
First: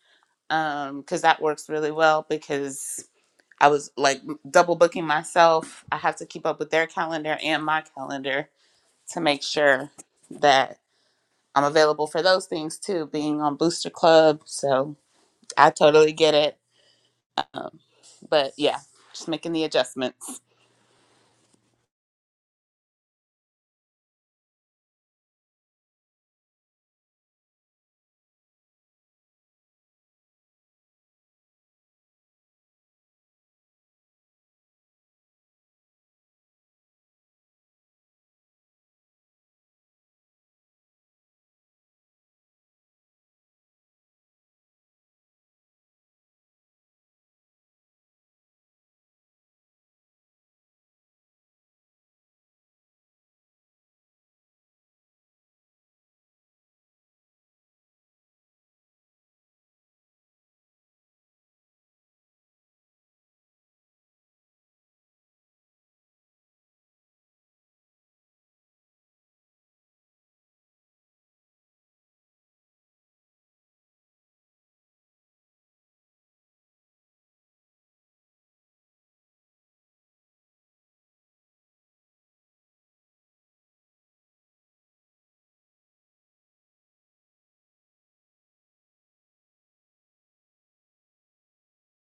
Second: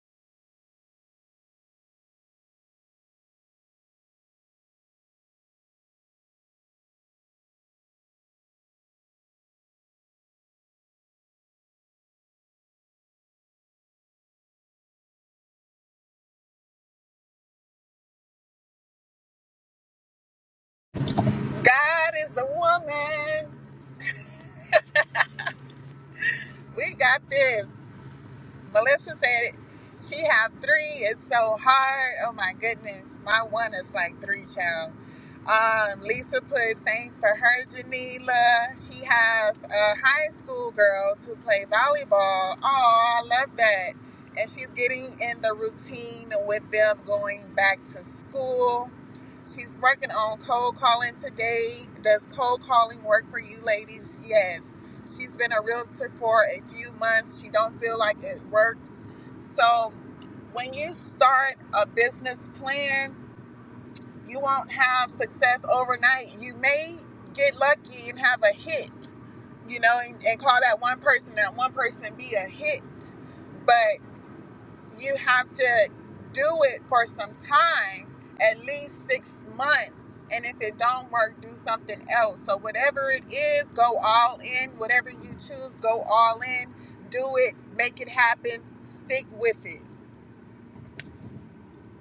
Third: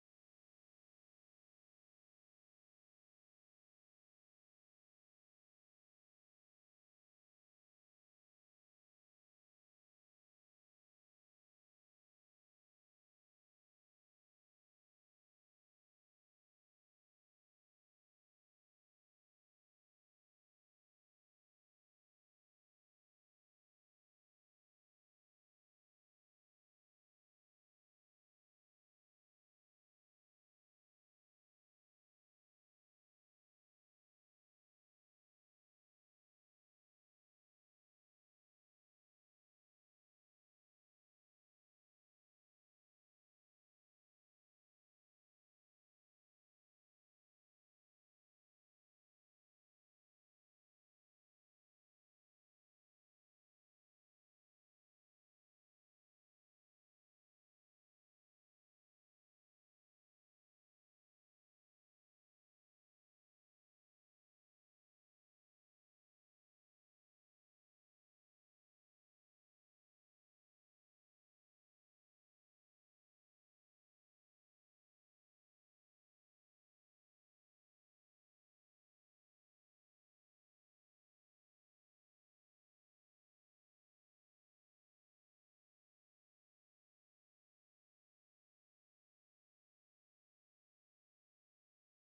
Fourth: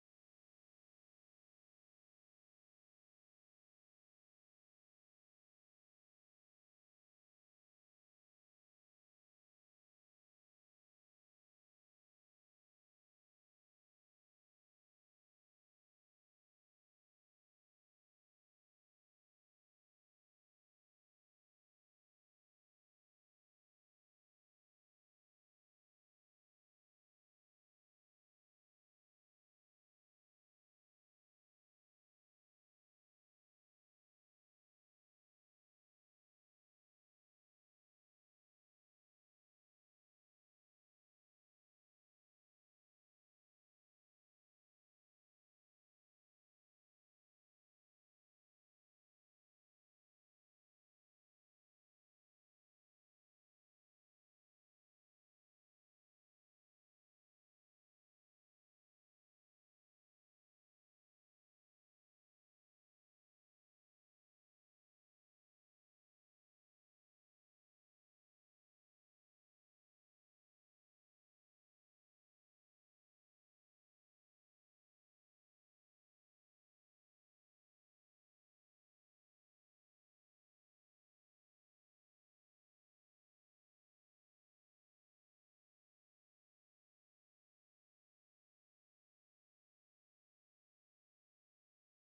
Speaker 3: because that works really well because I was like double booking myself. I have to keep up with their calendar and my calendar to make sure that I'm available for those things too, being on Booster Club. So I totally get it. Um, but yeah, just making the adjustments.
Speaker 1: God is a woman. We got this. Melissa said it. She have three. It's so hard. Oh my goodness. My one is like three, child. Um, Lisa put same for her, Janila. She have uh, high school girls who play volleyball. Oh, I love that. And she's getting in the routine with them going back to school. She's working on cold calling today. Does cold calling work for you ladies? Yes. She's been a realtor for a few months. She don't feel like it works. So when you start a business plan, you won't have success overnight. You may get lucky and have a hit, you know, and, and call that one person, that one person be a hit. but you have to do it for some time at least six months and if it don't work do something else so whatever it is go all in whatever you choose go all in do it make it happen stick with it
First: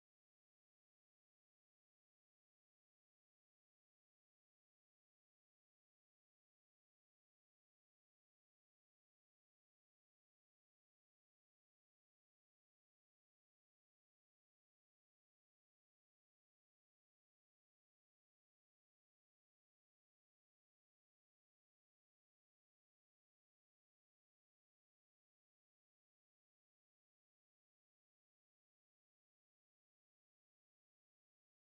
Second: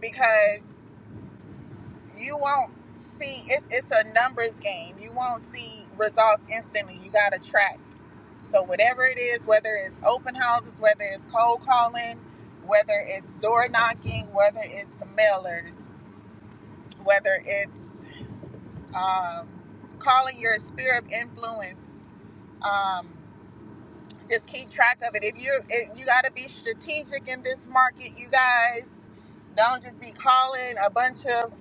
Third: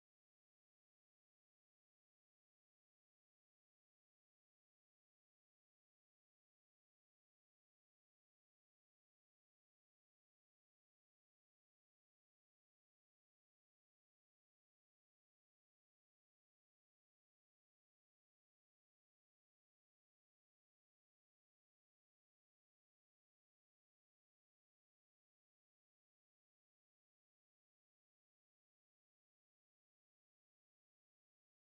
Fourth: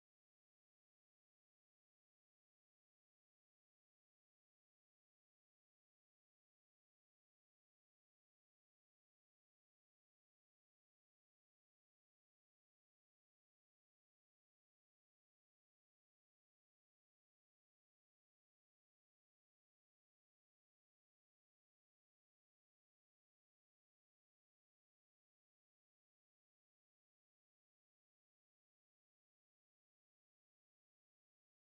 Speaker 1: because you won't see it's it's a numbers game. You won't see results instantly. You gotta track. So whatever it is, whether it's open houses, whether it's cold calling, whether it's door knocking, whether it's mailers, whether it's um, calling your sphere of influence, um, just keep track of it. If you it, you gotta be strategic in this market, you guys. Don't just be calling a bunch of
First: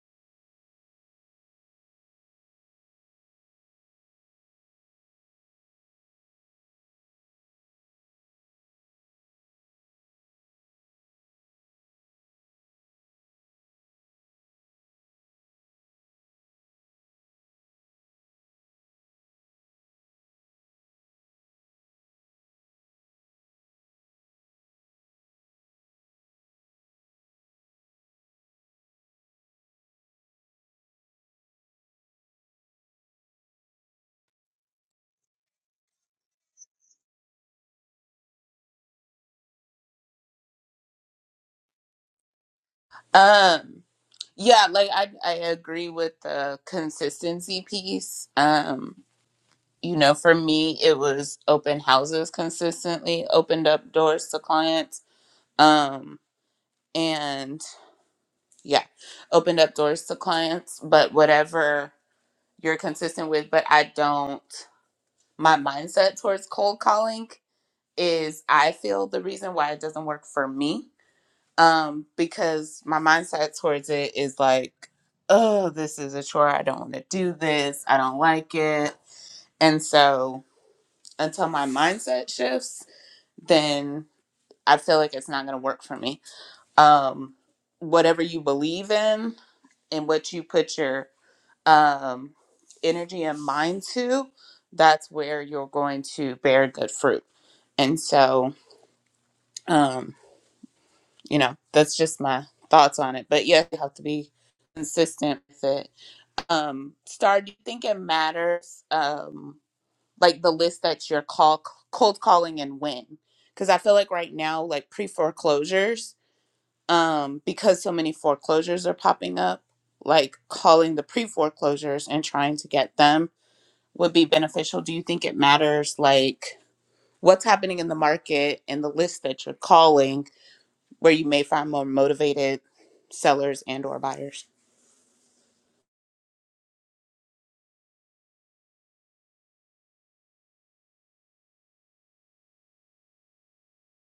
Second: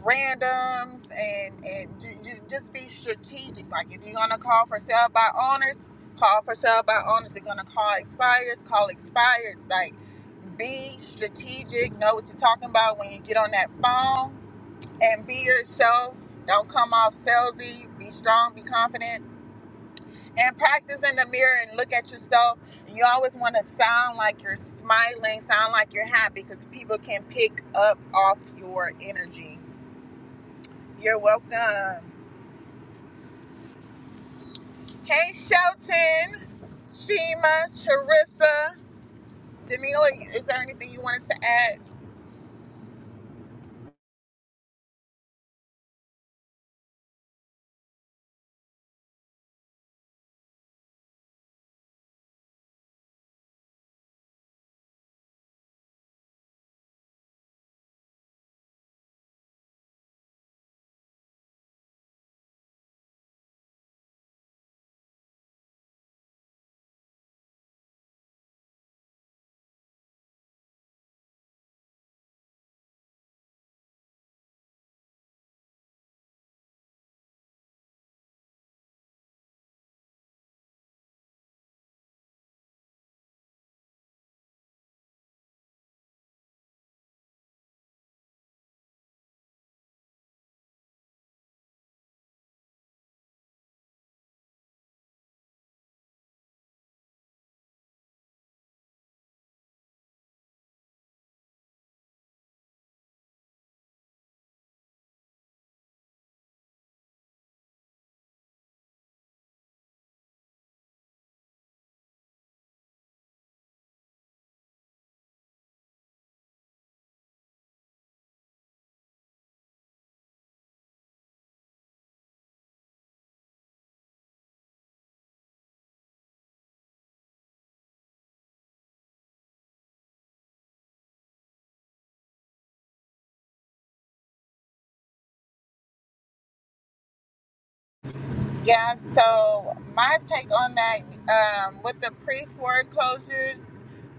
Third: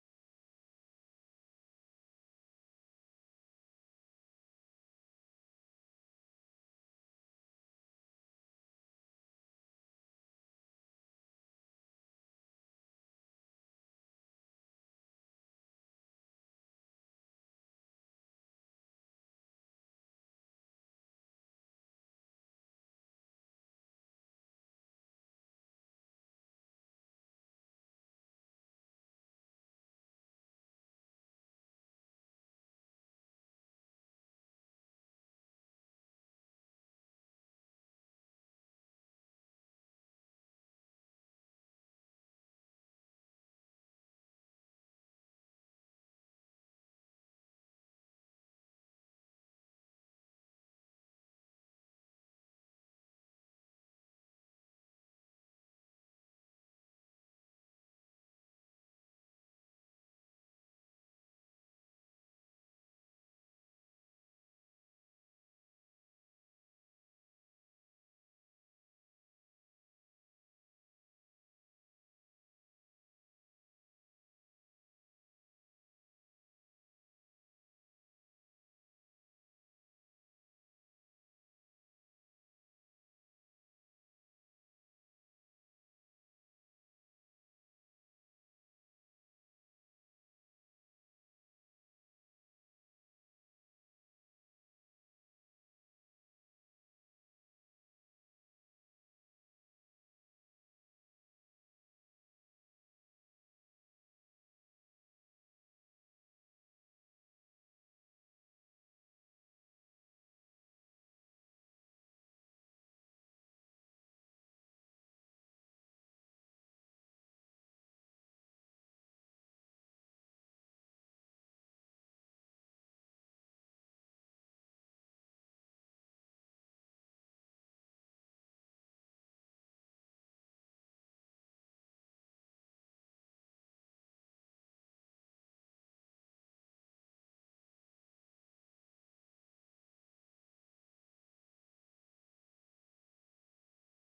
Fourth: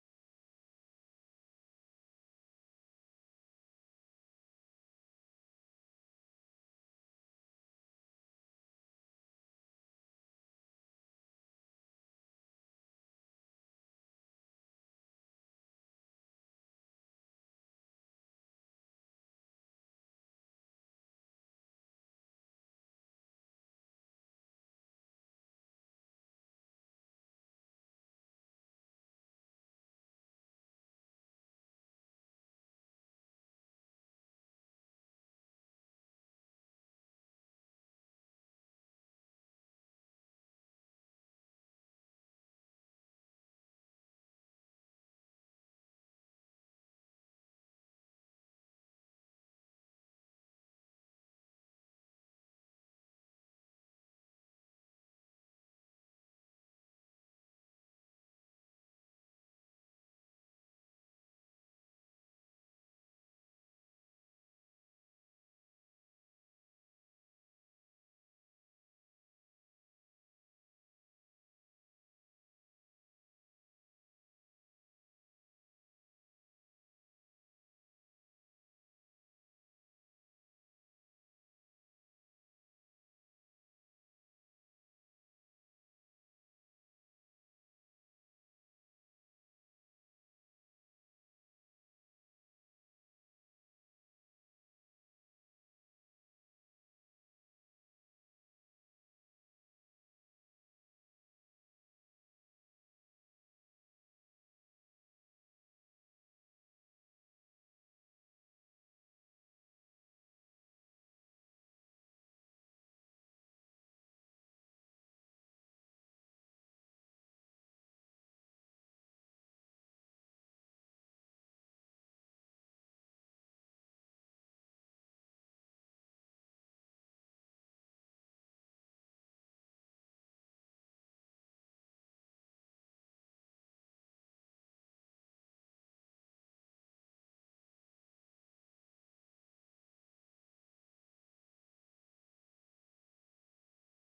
Speaker 1: randoms and and ju- ju- just be strategic. Like if you're gonna call for sell by owners, call for sell by owners. You're gonna call expires, call expires. Like be strategic. Know what you're talking about when you get on that phone and be yourself. Don't come off salesy. Be strong. Be confident. And practice in the mirror and look at yourself. You always want to sound like you're smiling, sound like you're happy, because people can pick up off your energy you're welcome. Hey, Shelton, Shima, Charissa, Danila, is there anything you wanted to add?
Speaker 3: Um, Yeah, like I I agree with the consistency piece. Um, you know, for me it was open houses consistently, opened up doors to clients. Um, and yeah, opened up doors to clients, but whatever you're consistent with, but I don't my mindset towards cold calling is I feel the reason why it doesn't work for me um because my mindset towards it is like oh this is a chore i don't want to do this i don't like it and so until my mindset shifts then i feel like it's not going to work for me um whatever you believe in and what you put your um energy and mind to that's where you're going to bear good fruit and so um, you know, that's just my thoughts on it. But yes, you have to be consistent with it. Um, Star, do you think it matters, um, like the list that you're call cold calling and when? Because I feel like right now, like pre foreclosures, um, because so many foreclosures are popping up, like calling the pre foreclosures and trying to get them would be beneficial. Do you think it matters, like what's happening in the market and the list that you're calling? where you may find more motivated sellers and or buyers.
Speaker 1: Yeah, so my take on that um, with the pre foreclosures,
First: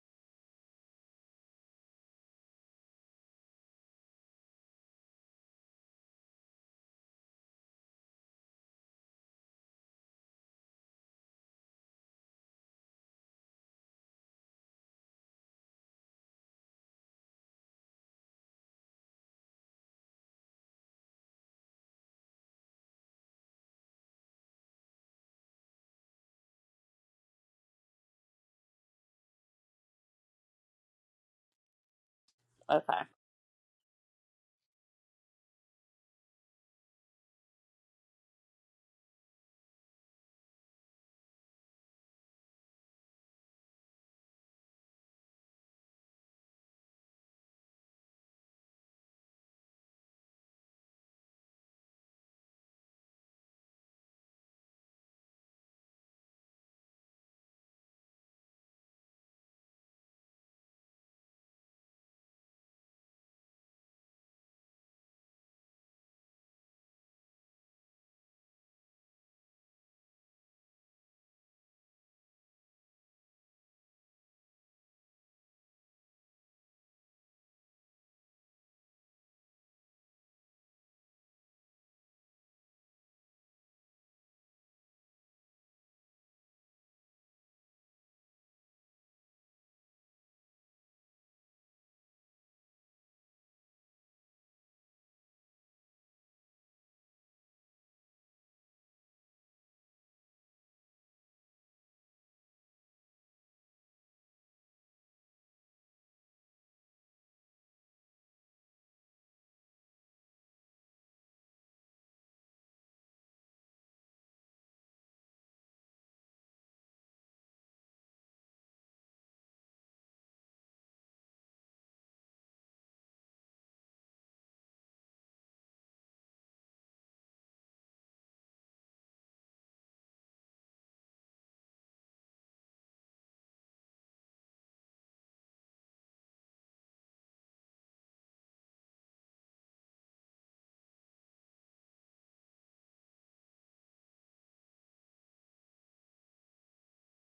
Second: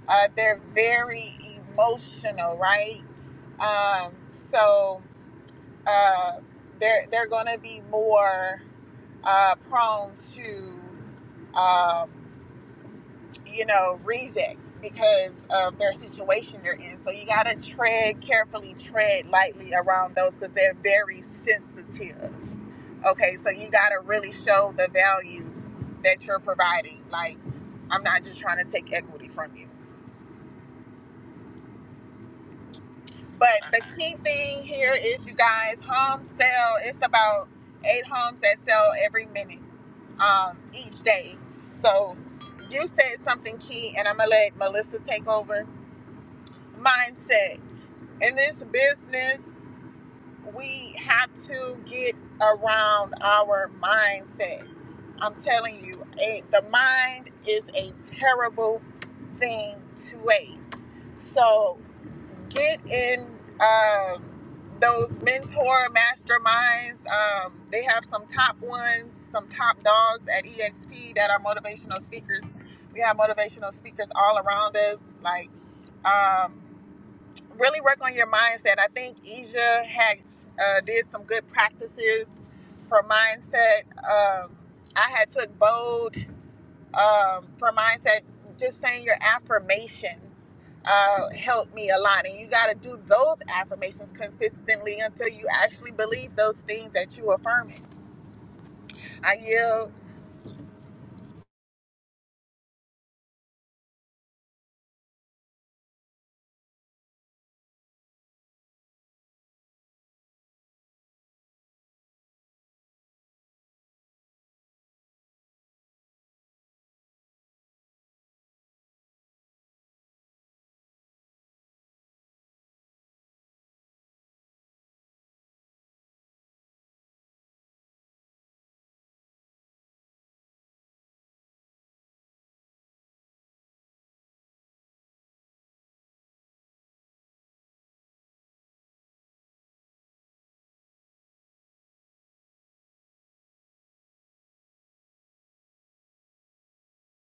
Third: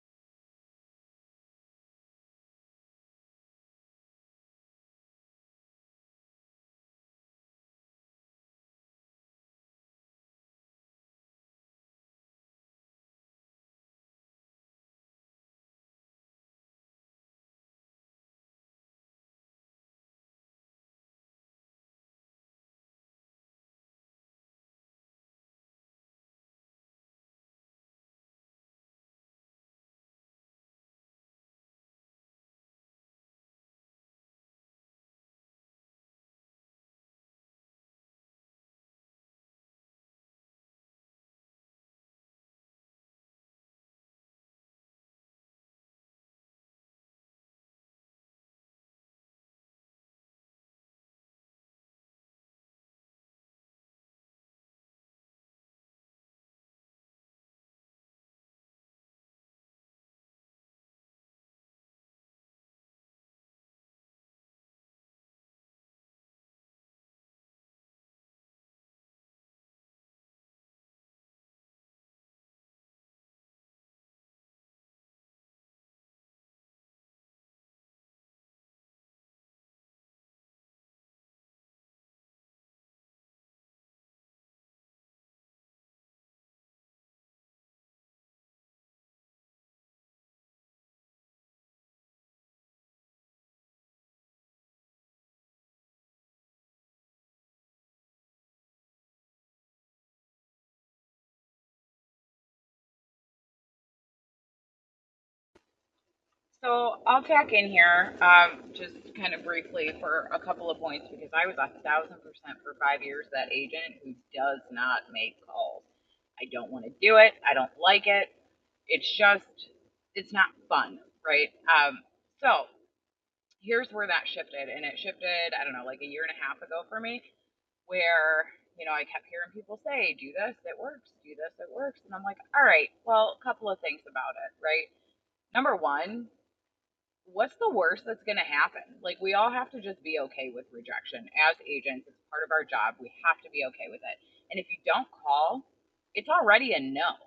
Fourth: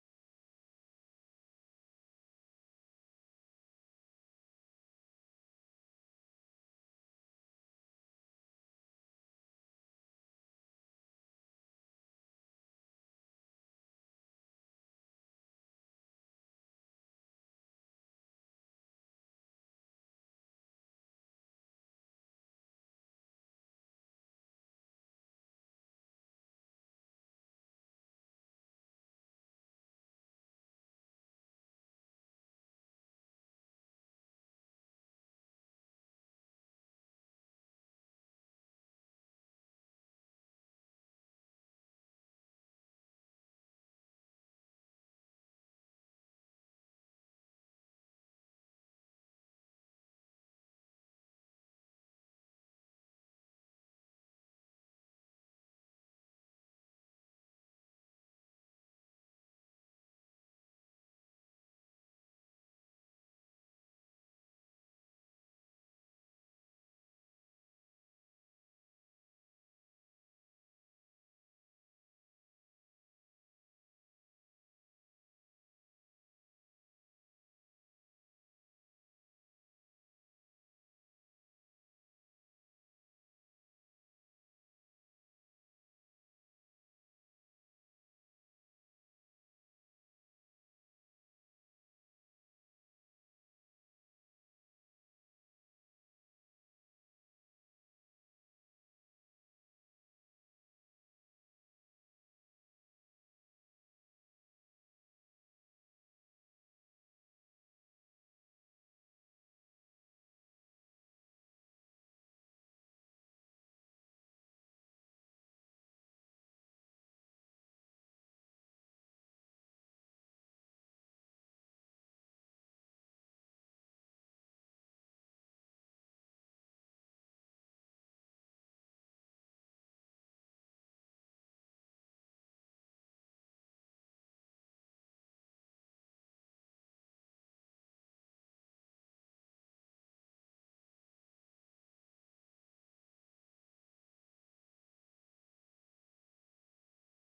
Speaker 1: uh, they're very emotional, right? Um, so uh, they're, they're going to be more uh, prone to. Um, you know, rejects because of their situation they're in. So you got to tread carefully, tread lightly around those because they're very sensitive. Okay, so you got to really show the value that you're providing. Like, I'm not just trying to take equity from you.
Speaker 3: Okay.
Speaker 1: But the key thing here is you guys, home sale, it's about eight homes that sell every minute um, each day. So you said something key, and I'm going to let Melissa take over mindset. in this business, we have to get around our mindset. I'm telling you, a, the mind is a terrible thing to waste. So get in um, those mentor masterminds. Um, they have some top ones, some top dogs at EXP that are motivational speakers. We have motivational speakers all around us, like. Um, really work on your mindset. I think Asia had uh, did some good practices for mindset. Um, I had took bold um, for mindset. Just saying your affirmations uh, helped me a lot, and you got to do those affirmations consistently until you actually believe those things that you affirming. I yield.
Speaker 4: So I'll tack in here um, just kind of briefly for a couple of points because I was a thousand percent for five years that agent who does not make calls. I don't want to do it. I don't like it. It's just, it's not fun, right? Um, so here's where that shifted. And it shifted, I don't know, like a year and a half ago for me, where, you know, I kept hearing people say, do this, it works, do this, it works. And I'm like, all right, well, a couple of things about it, right? Number one, what's the worst that's going to happen? Like, we all have to just be okay with rejection as agents. It's part of our job. We have to be okay with it. And if you don't call, it's already a no.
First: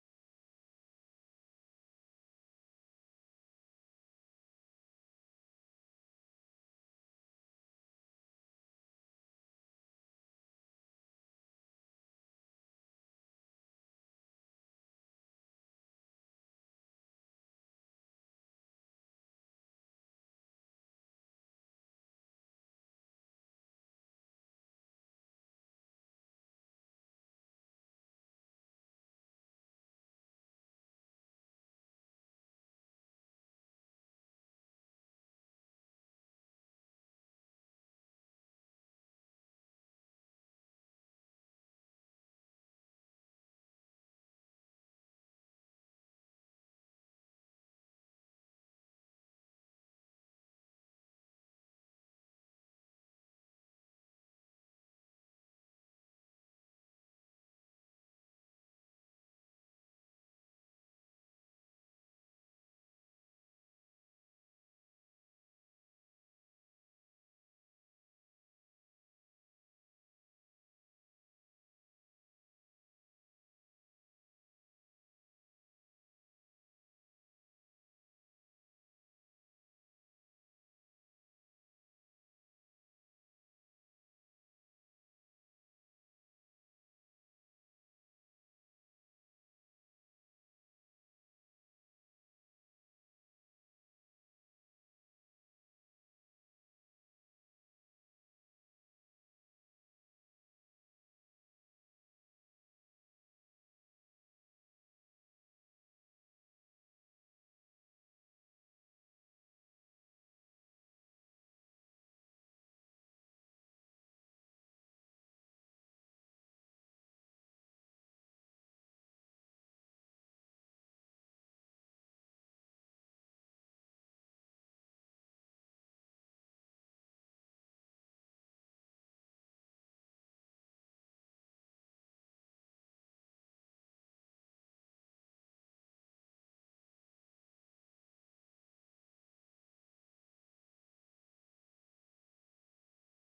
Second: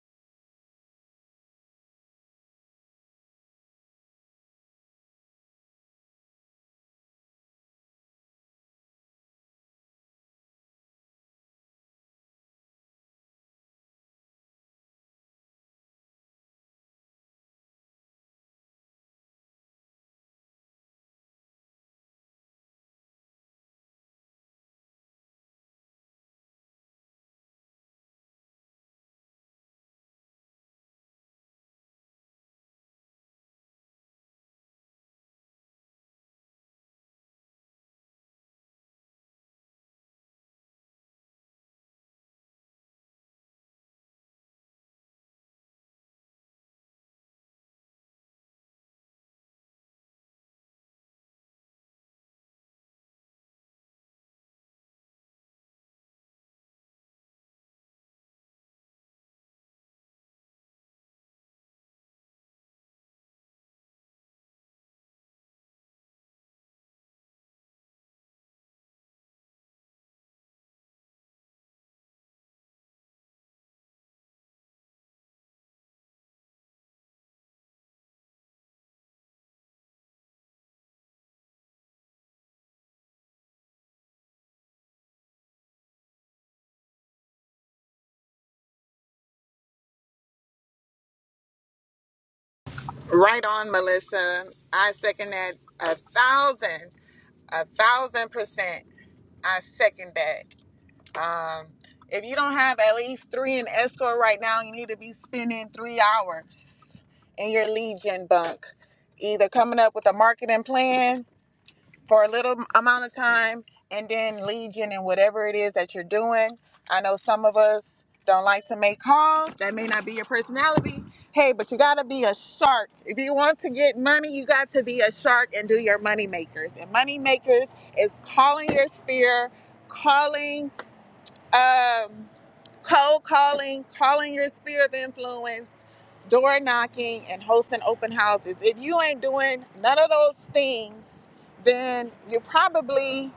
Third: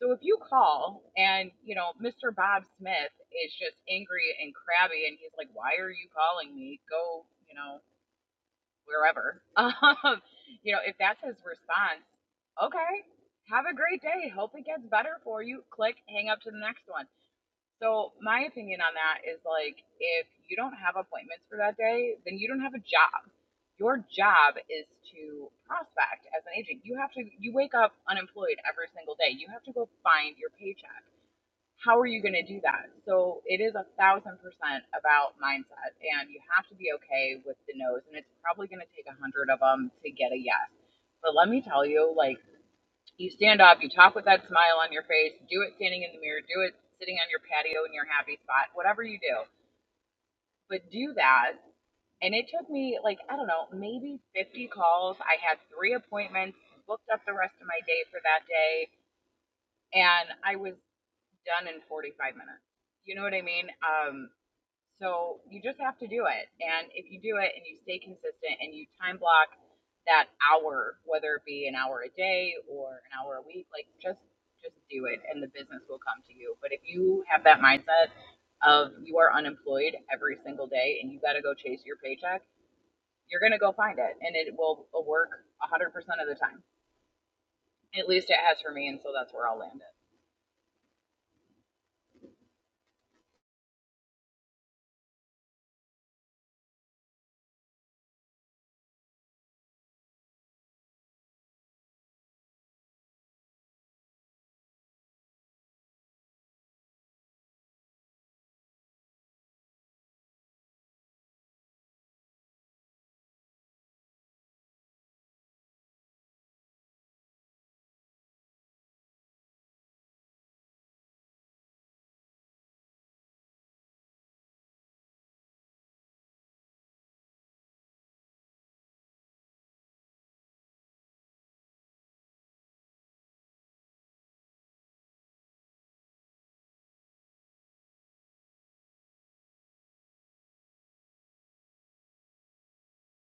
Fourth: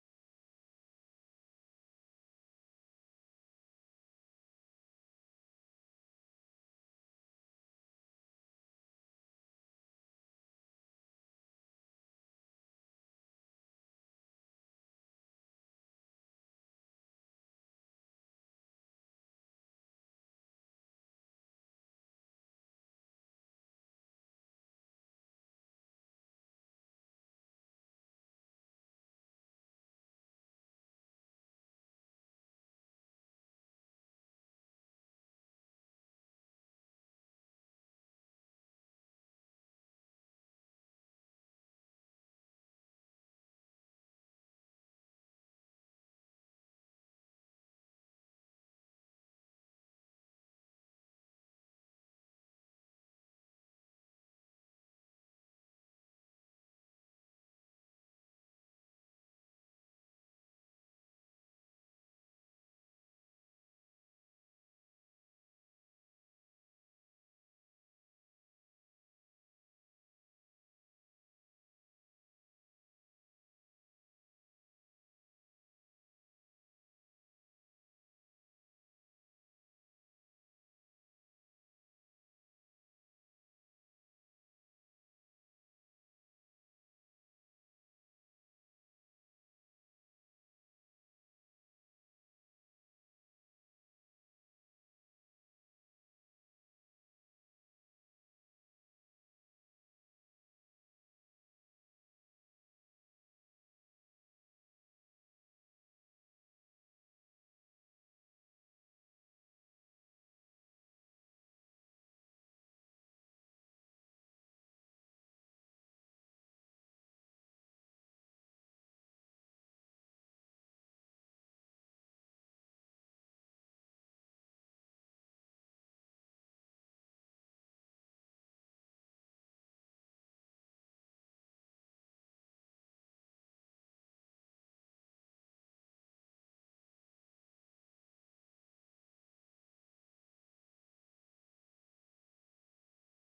Speaker 4: So if you call and, you know, Mr. Bob Smith is just angry and crabby and he's like, why are you calling me? Go, you know, wherever. [LAUGHS] Um, you know, if that's his response, okay, have a great day. Hope it gets better for you. Click, hang up to the next one so my opinion on that is like if you don't have appointments for that day, then you don't have a job. Your job is to prospect as an agent. You have to you wake up unemployed every single day. You have to go find your paycheck. How are you going to do that? So it is a thousand percent about mindset, and you have to be okay with the no's. And it's probably going to take a hundred of them to get a yes. But let me tell you, like you stand up, you talk with that smile on your face, do it standing in the mirror, do it sitting on your patio in your happy spot, whatever you do. But do that. And it took me, like, I don't know, maybe 50 calls. I had three appointments, booked up the rest of my day for that day. And I was done in 45 minutes. You know what I mean? Um, so you just have to do it. And if you do it and you stay consistent and you time block that hour, whether it be an hour a day or an hour a week, like just just do it and the business will come to you. But if you have that mindset of you are unemployed every single day and you got to go chase your paycheck, you're going to go find it and it will work 100% of the time. At least it has for me and so that's where I'll land it.
Speaker 1: Right on, Melissa. I second that a thousand, a thousand percent. I second that. Um, if you don't have at least three in escort right now, you need to be spending three hours in your Legion bunk, either coming up with a marketing plan for a little amount of time and then Legion and whatever it is that you're doing. I know some of us don't like to make calls, that may not be your personality. Hey, but you gotta be a shark. If you want to get money, you got to be a shark and do your money makers. And money makers is calling your sphere, calling um, cold calling, calling your sphere of influence, door knocking, and hosting open houses. If you ain't doing none of those things, then you probably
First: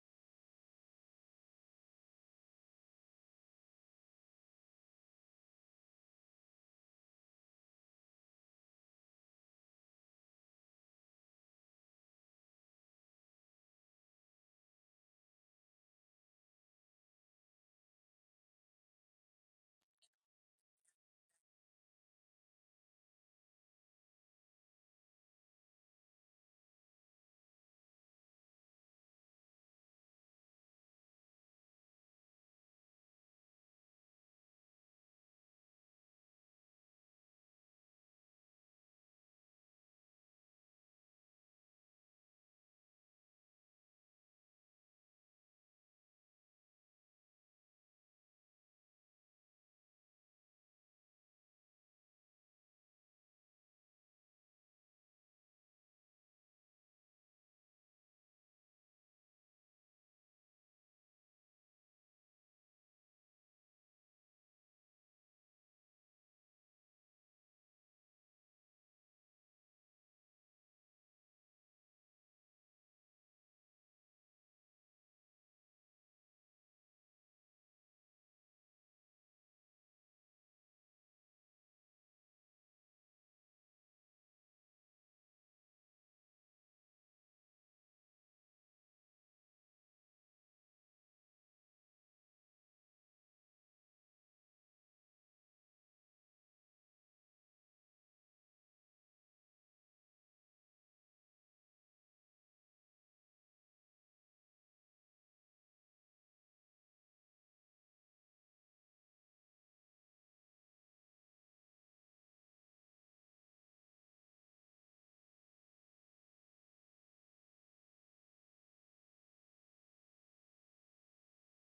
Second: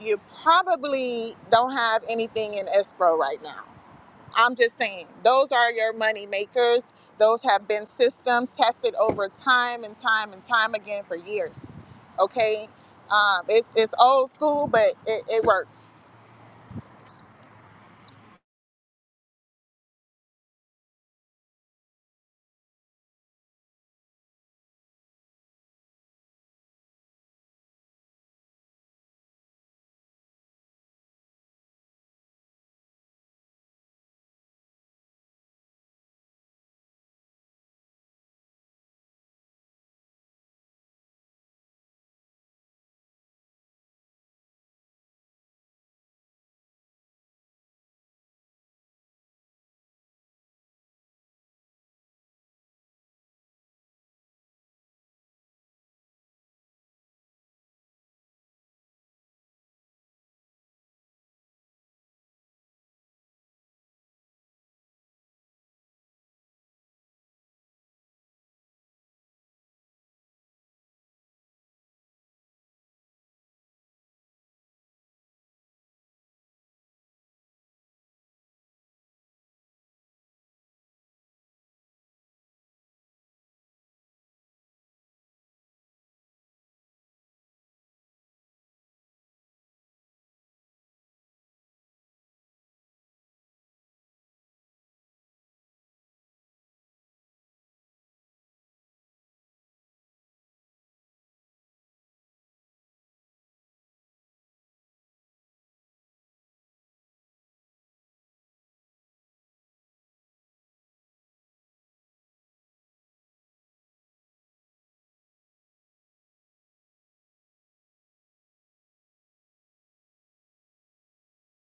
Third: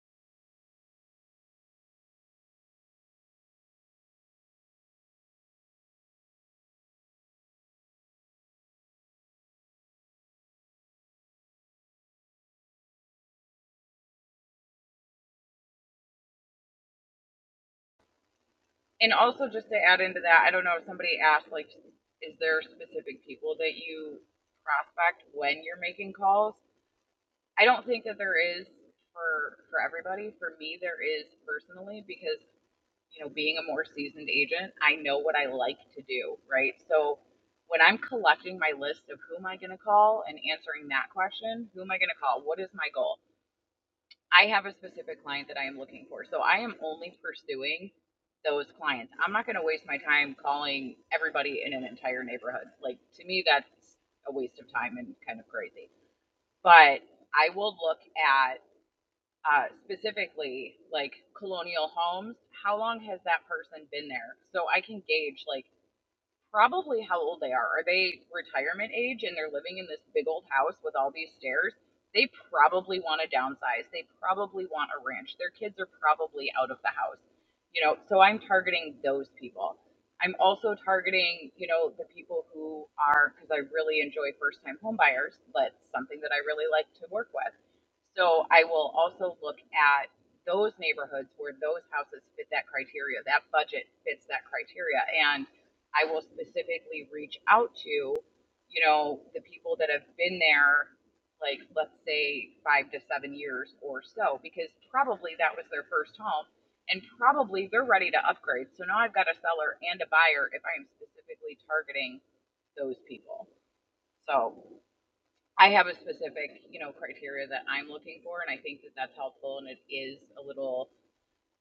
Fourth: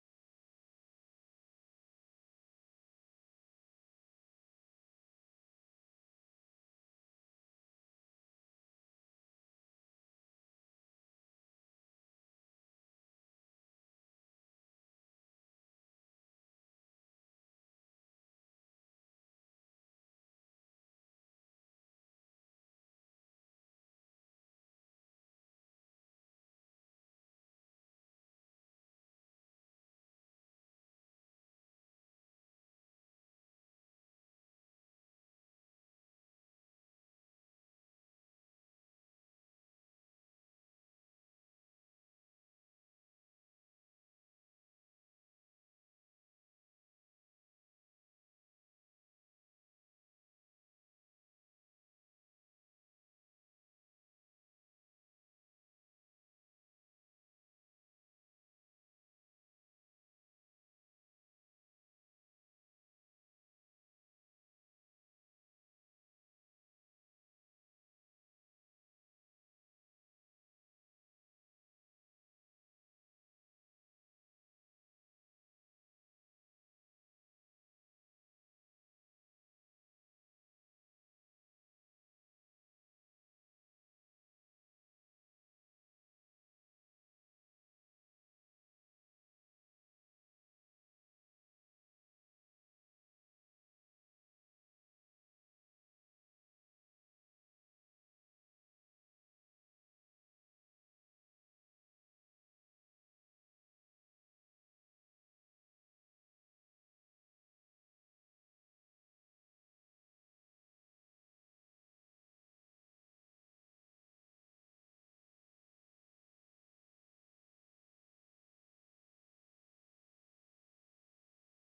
Speaker 1: you probably don't have anything in escrow right now. I'm just saying those are your money makers. Those have been systems tested over time and time and time again for years. Okay, um, it's it's old school, but it, it works.
Speaker 4: And also, just to add into that, I don't know if somebody asked, like, is there specific people that you prospect when you're making calls? I don't think that there is for for everybody. For me, there is personally because you know, being a more seasoned agent, I know what I like to do, right? So when I'm collecting my list of who am I going to call and answering that question, who am I going to call? What is my goal? I have a specific client that I am looking for. So I am only pursuing those clients. I'm not going to waste my time calling everybody in an entire neighborhood. Like to me that's a waste of time and kind of crazy. But I will look at uh, specifically like colonial homes. How long has that person been there? So I can gauge like probably how old they are. Are they retirement age and they're living in this big old house with all these stairs? They probably want to downsize. They probably want a ranch. Their kids are probably out of the house. You know, so I'm targeting those people. I'm also targeting, you know, the people who are because I really enjoy first-time home buyers, but something that I really like to work with. So I will also look at those neighborhoods where those houses fit that criteria, that budget fits that criteria. and. I will specifically reach out to, you know, the people that have been there, like, let's say five to seven years or so, because probably that was their first home and probably they're ready to upgrade. So now I've got a seller and a buyer if I am specifically targeting those people. So I have a specific, you know, criteria that I'm looking for, and I think that that's helpful and it is a little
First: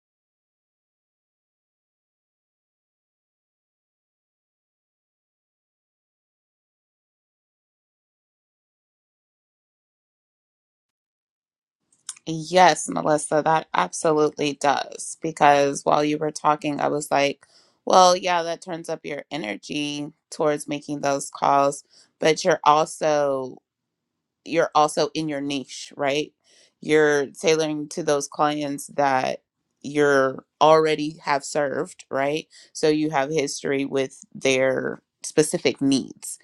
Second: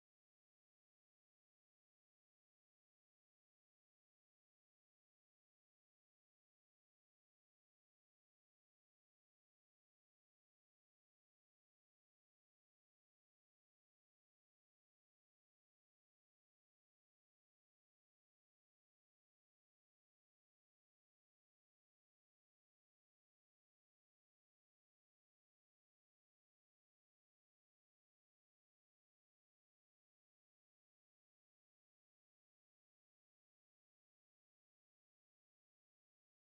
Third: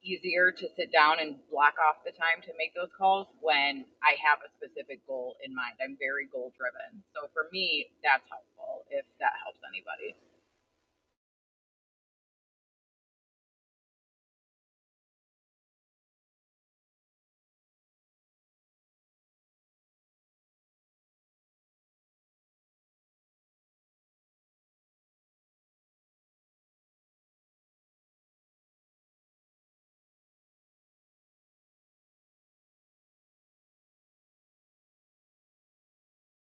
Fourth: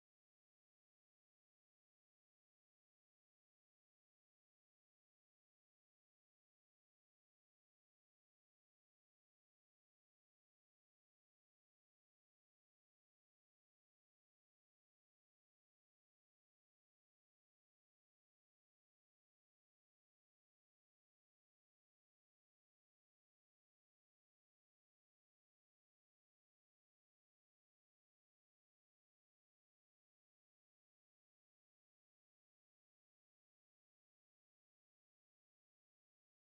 Speaker 4: easier to sit down and block off the time to make those calls when I have a specific goal in mind. I'm very goal driven. So for me, that's helpful if that helps anybody.
Speaker 3: Yes, Melissa, that absolutely does. Because while you were talking, I was like, well, yeah, that turns up your energy towards making those calls, but you're also you're also in your niche, right? You're tailoring to those clients that you're already have served, right? So you have history with their specific needs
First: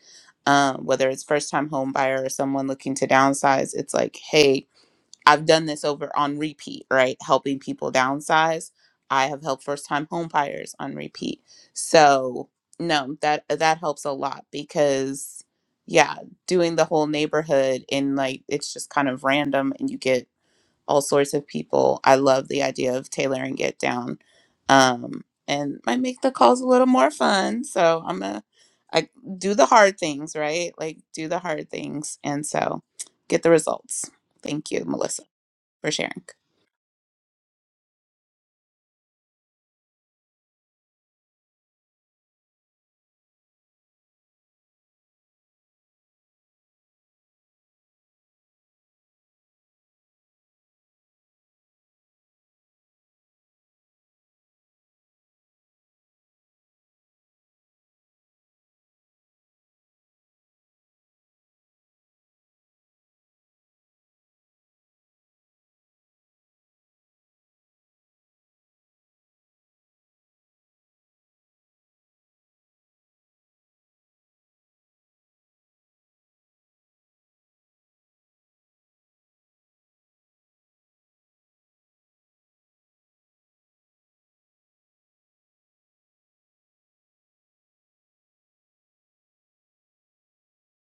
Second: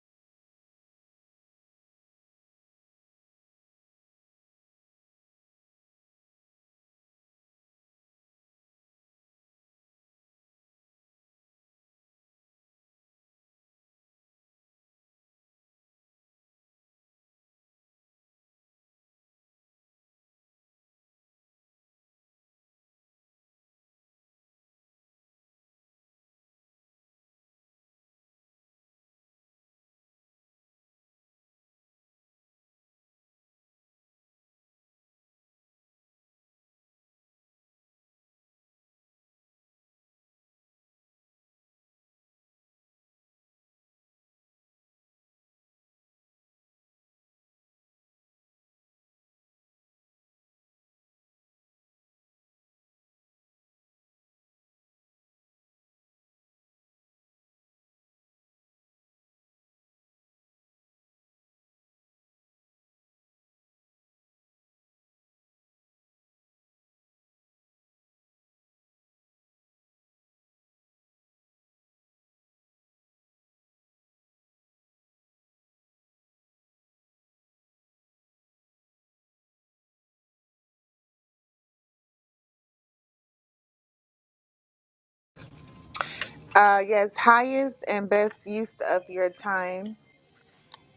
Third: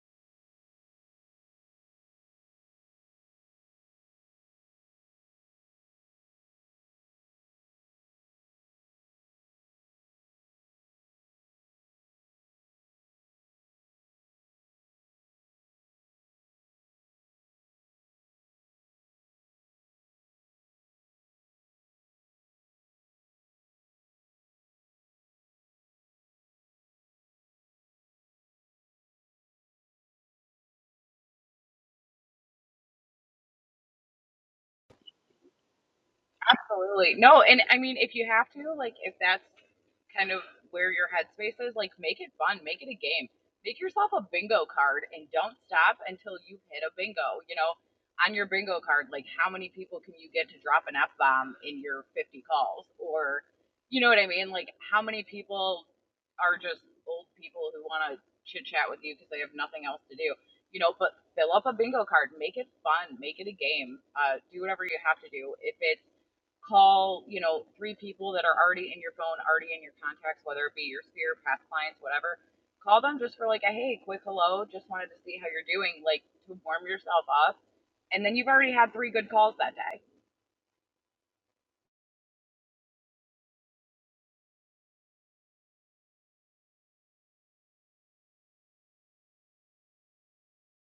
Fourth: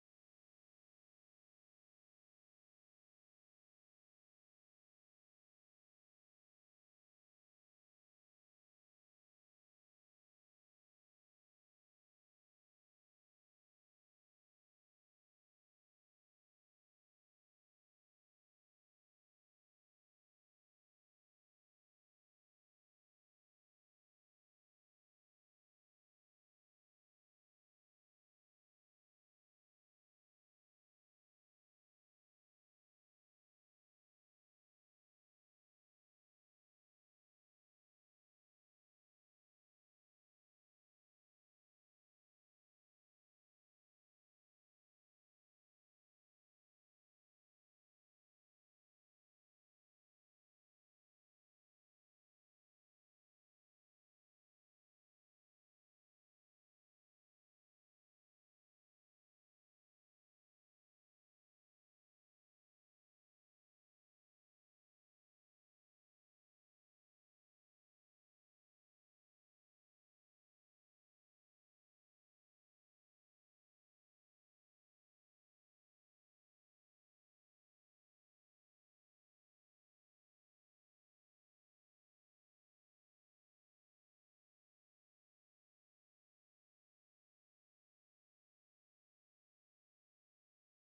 Speaker 3: um, whether it's first time home buyer or someone looking to downsize, it's like, hey, I've done this over on repeat, right? Helping people downsize. I have helped first time home buyers on repeat. So no, that that helps a lot because yeah, doing the whole neighborhood and like it's just kind of random and you get all sorts of people. I love the idea of tailoring it down, um, and might make the calls a little more fun. So I'm gonna I do the hard things, right? Like do the hard things, and so get the results. Thank you, Melissa, for sharing.
Speaker 4: Absolutely. No, and I mean, if you have to, like, if that's kind of where your headspace is, like, make it fun, make it a game. Make yourself a bingo card and don't stop until you hit a bingo. You know, on your bingo card, like, how many people can you get to drop an F bomb in your 50 calls? Or, you know what I mean? Like, how many people are just old people who want to chit chat with you because they have nothing else to do? You know, but fill up a bingo card, make it fun, make it a game, uh, do whatever you have to do. If it's call, you know, three people that are already in your phone, already in your contacts, whether it be your sphere, past clients, whatever. Call them just for like a hey, quick hello, just wanted to see how you're doing, like to warm yourself up. And then you've already had three good calls that day.
Speaker 1: Uh, yes, highest and best use of your time,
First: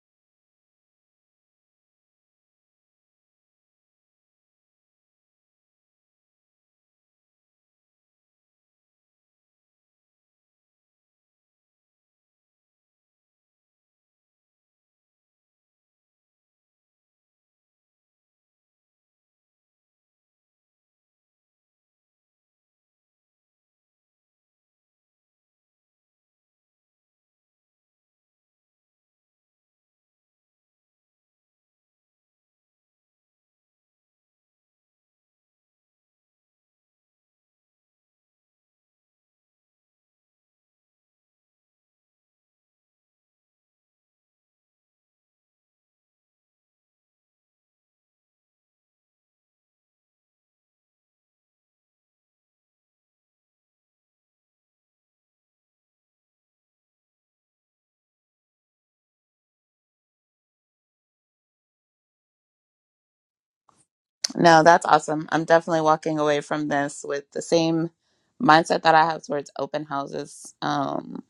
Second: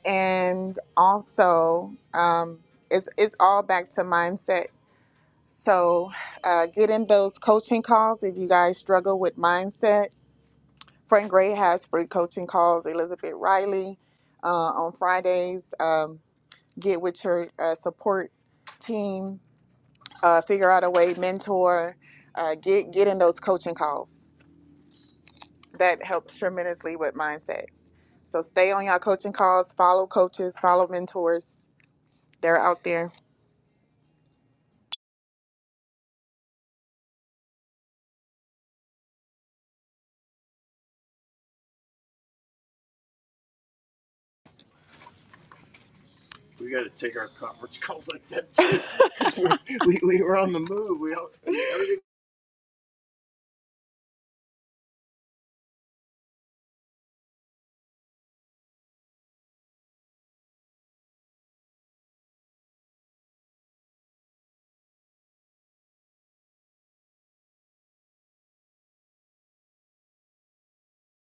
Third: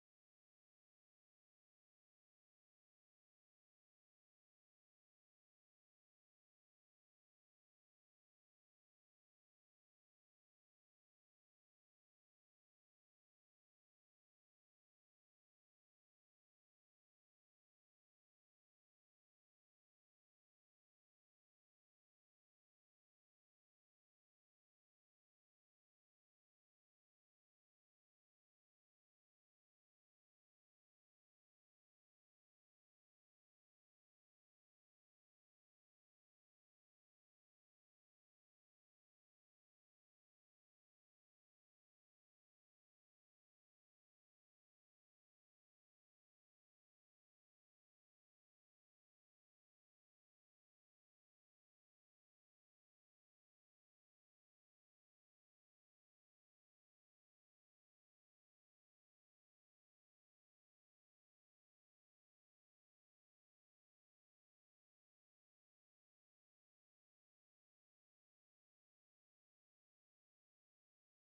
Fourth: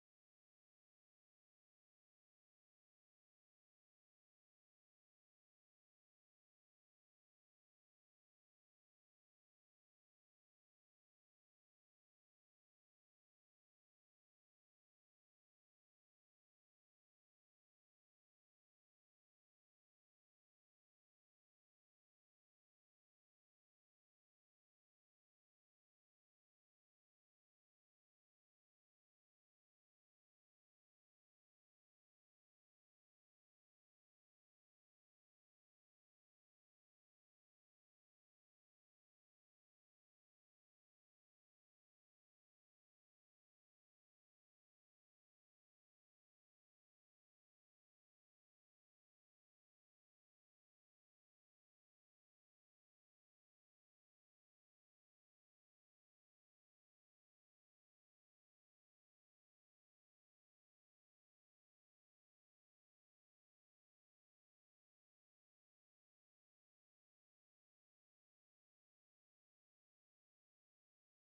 Speaker 1: and also um, it's it's all back to mindset. So uh, get in those coaching calls if you guys struggle with mindset. Frank Gray has free coaching calls. Elizabeth Riley uh, on Fridays. Um, get with your uh, support team. Uh, figure out a way, mentor. Uh, get get in those coaching calls. That helps tremendously with mindset. So stay on y'all coaching calls, follow coaches, follow mentors. They're out there. We got to take our conference [LAUGHS] calls like that too, [LAUGHS] we, we we were on the move. We all, everything. [LAUGHS]
Speaker 3: No, that's awesome. I'm definitely walking away from this with the same mindset that I have towards open houses. Um,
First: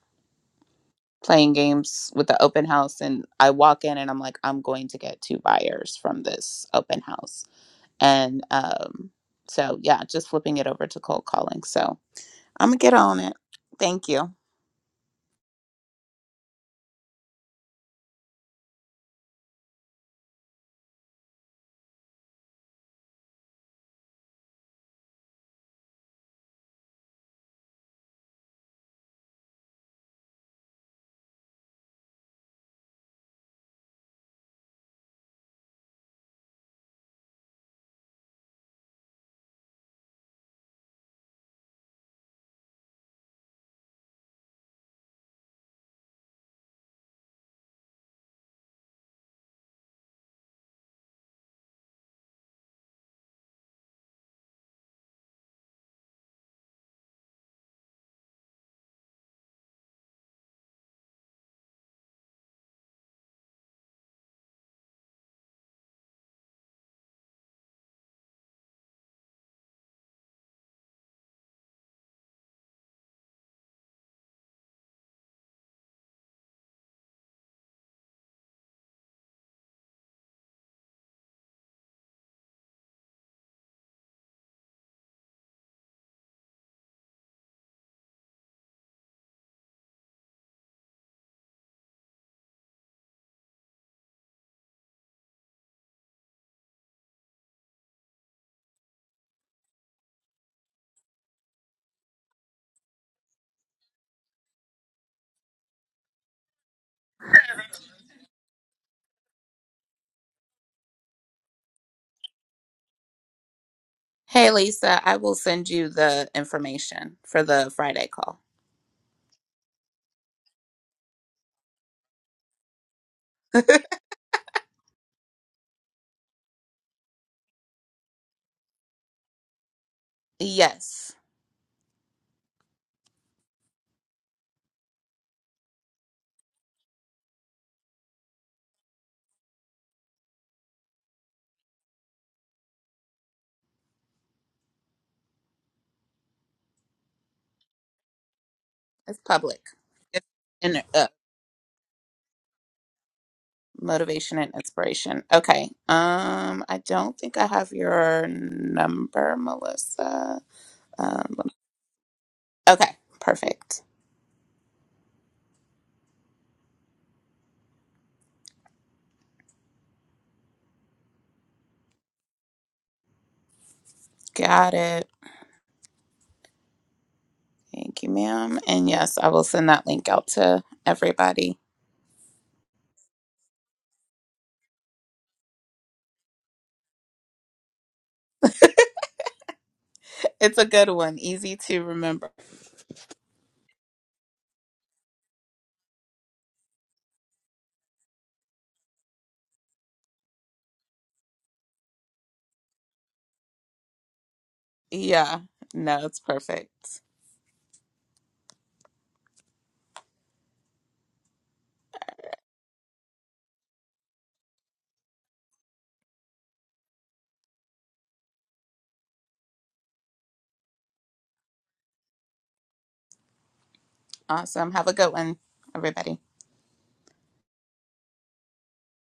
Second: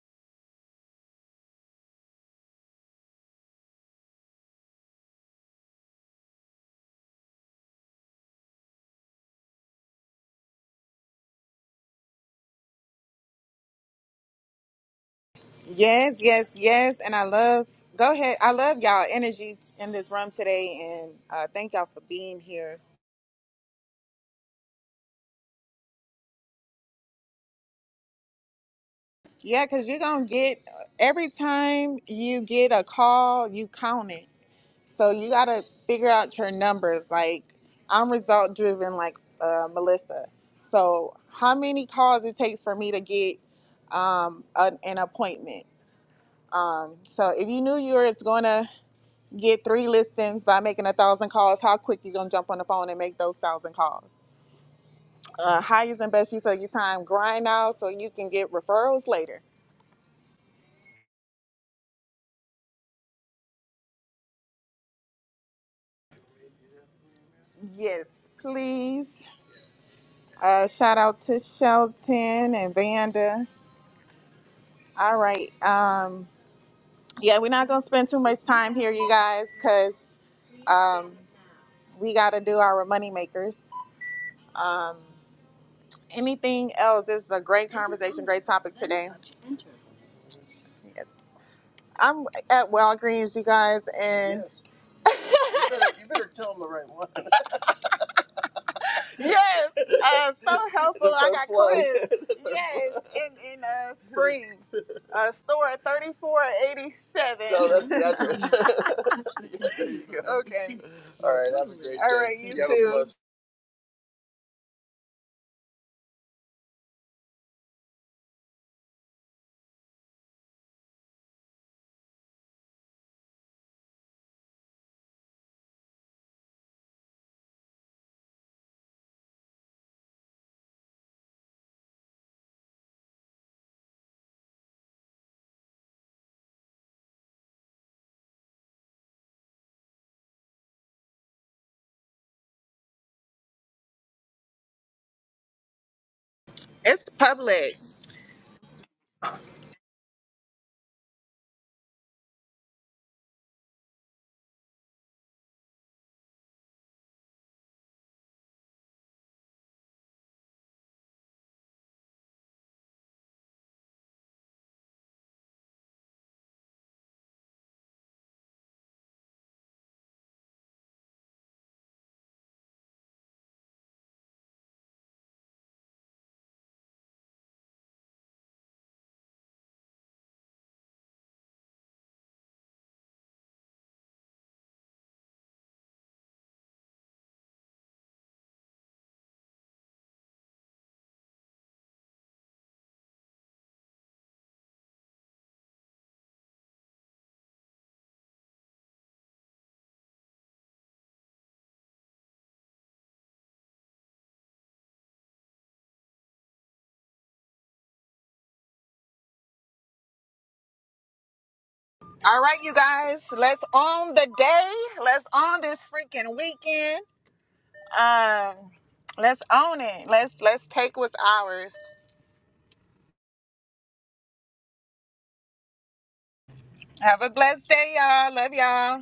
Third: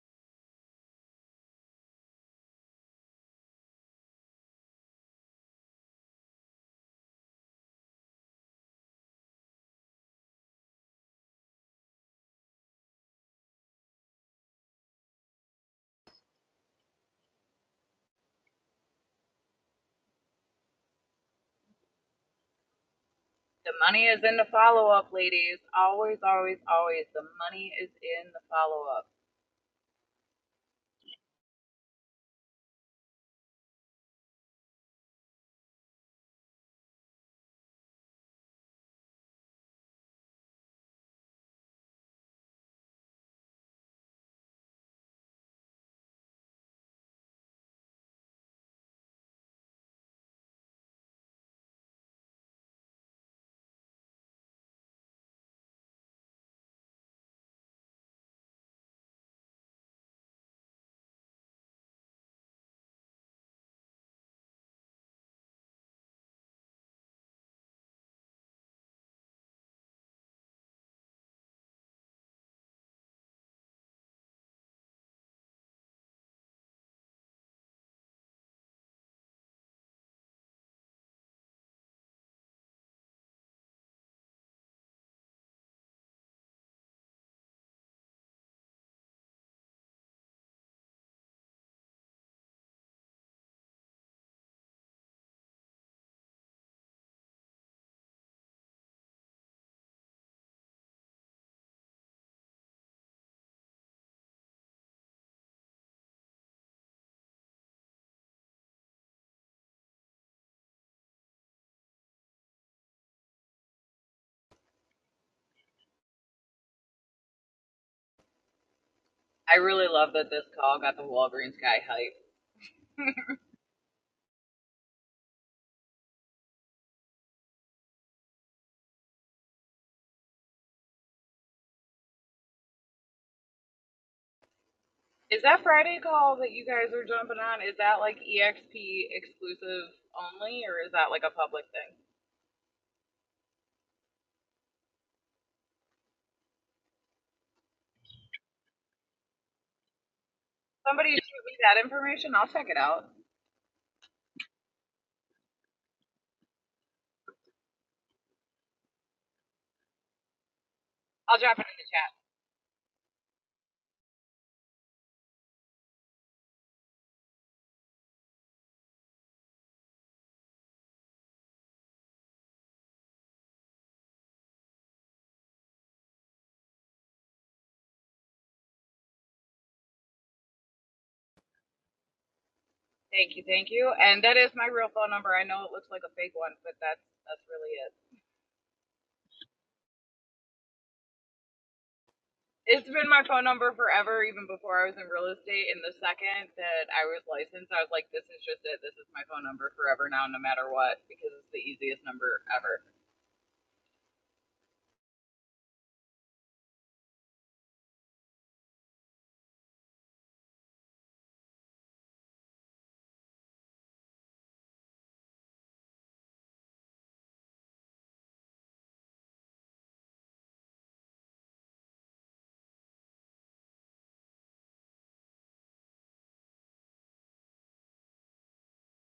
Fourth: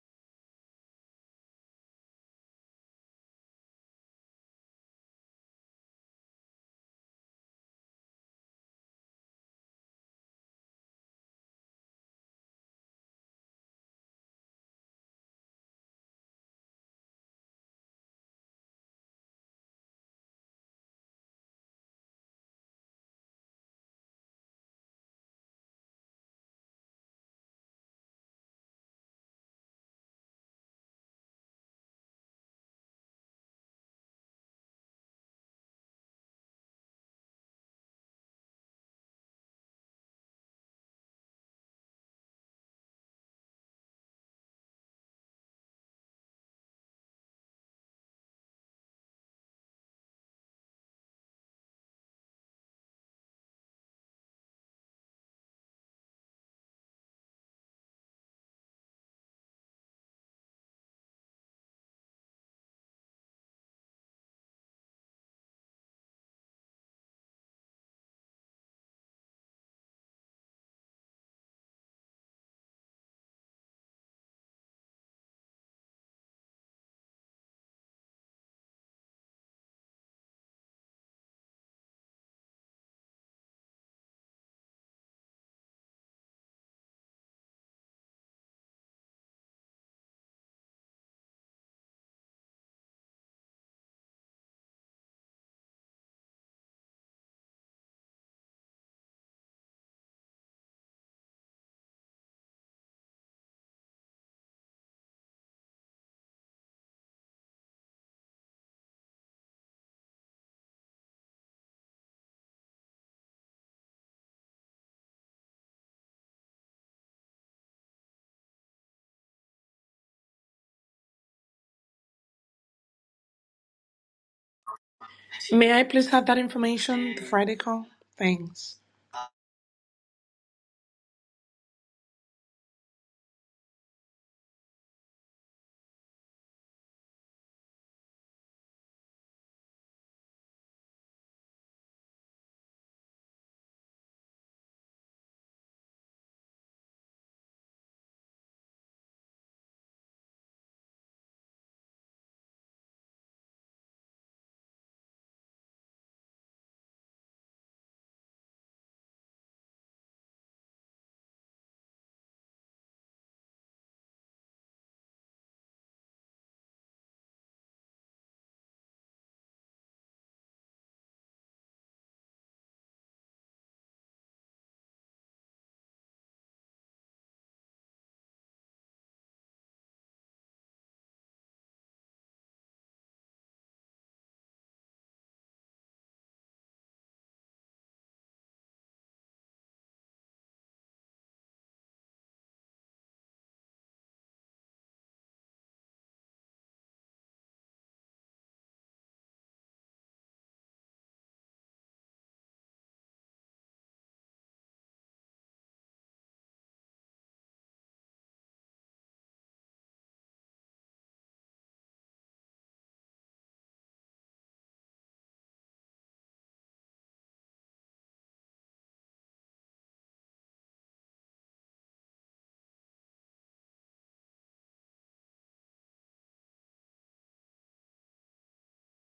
Speaker 3: playing games with the open house and I walk in and I'm like I'm going to get two buyers from this open house And um, so, yeah, just flipping it over to cold calling. So I'm going to get on it. Thank you.
Speaker 1: Yes, yes, yes. And I love, go ahead. I love y'all energy in this room today. And uh, thank y'all for being here.
Speaker 4: The money is in the follow up, ladies. Always, always, always. The money is in the follow up.
Speaker 1: Yeah, because you're going to get, every time you get a call, you count it. So you gotta figure out your numbers. Like I'm result driven, like uh, Melissa. So how many calls it takes for me to get um, an, an appointment? Um, so if you knew you were gonna get three listings by making a thousand calls, how quick you gonna jump on the phone and make those thousand calls? Uh, highest and best use of your time. Grind out so you can get referrals later. Yes, please. Uh, shout out to Shelton and Vanda. All right. Um, yeah, we're not gonna spend too much time here, you guys, because um, we got to do our money makers. Um, anything else? This is a great conversation, great topic today. Yes. I'm at Walgreens, you guys, and [LAUGHS] you better you better tell them the right one. Yes, uh, so [LAUGHS] helpful. That's I her got our plug. quizzed. [LAUGHS] That's her Yes, plug. in in uh, [LAUGHS] spring, uh, store thirty four eighty seven. No, that's seven. [LAUGHS] there you go. [LAUGHS] Okay. All right, have a great All day. right, you You have a too. blessed.
Speaker 3: Hey, Lisa, I will send you the information for the Friday call.
Speaker 4: I really love that this call got the Walgreens guy hype.
Speaker 2: May I please have that information, the Friday call? Thanks.
Speaker 3: Yes,
Speaker 4: Is that Friday call that you guys are jumping on? Is that like EXP exclusive only, or is that like a public thing?
Speaker 1: It's public.
Speaker 3: it's public. It's in, uh,
Speaker 4: Somebody shoot me that information. I'll check it out.
Speaker 3: motivation and inspiration. Okay. Um, I don't think I have your number, Melissa. Um,
Speaker 4: I'll drop it in the chat.
Speaker 3: okay, perfect. Got it. Thank you, ma'am. And yes, I will send that link out to everybody.
Speaker 4: Thank you, thank you. And that is my real phone number. I know it looks like a fake one, but that's that's really it.
Speaker 3: It's a good one. Easy to remember.
Speaker 4: It's been my phone number forever, even before I was in real estate. And the second that I was licensed, I was like, this is just it. This is my phone number forever now, no matter what, because it's the easiest number ever.
Speaker 3: Yeah. No, it's perfect.
Speaker 1: All right, you guys. Let's own the day. Let's own this freaking weekend. Um, let's own it. Let's let's take what's ours.
Speaker 3: Awesome. Have a good one, everybody.
Speaker 1: Have a blessed day, y'all. Love y'all.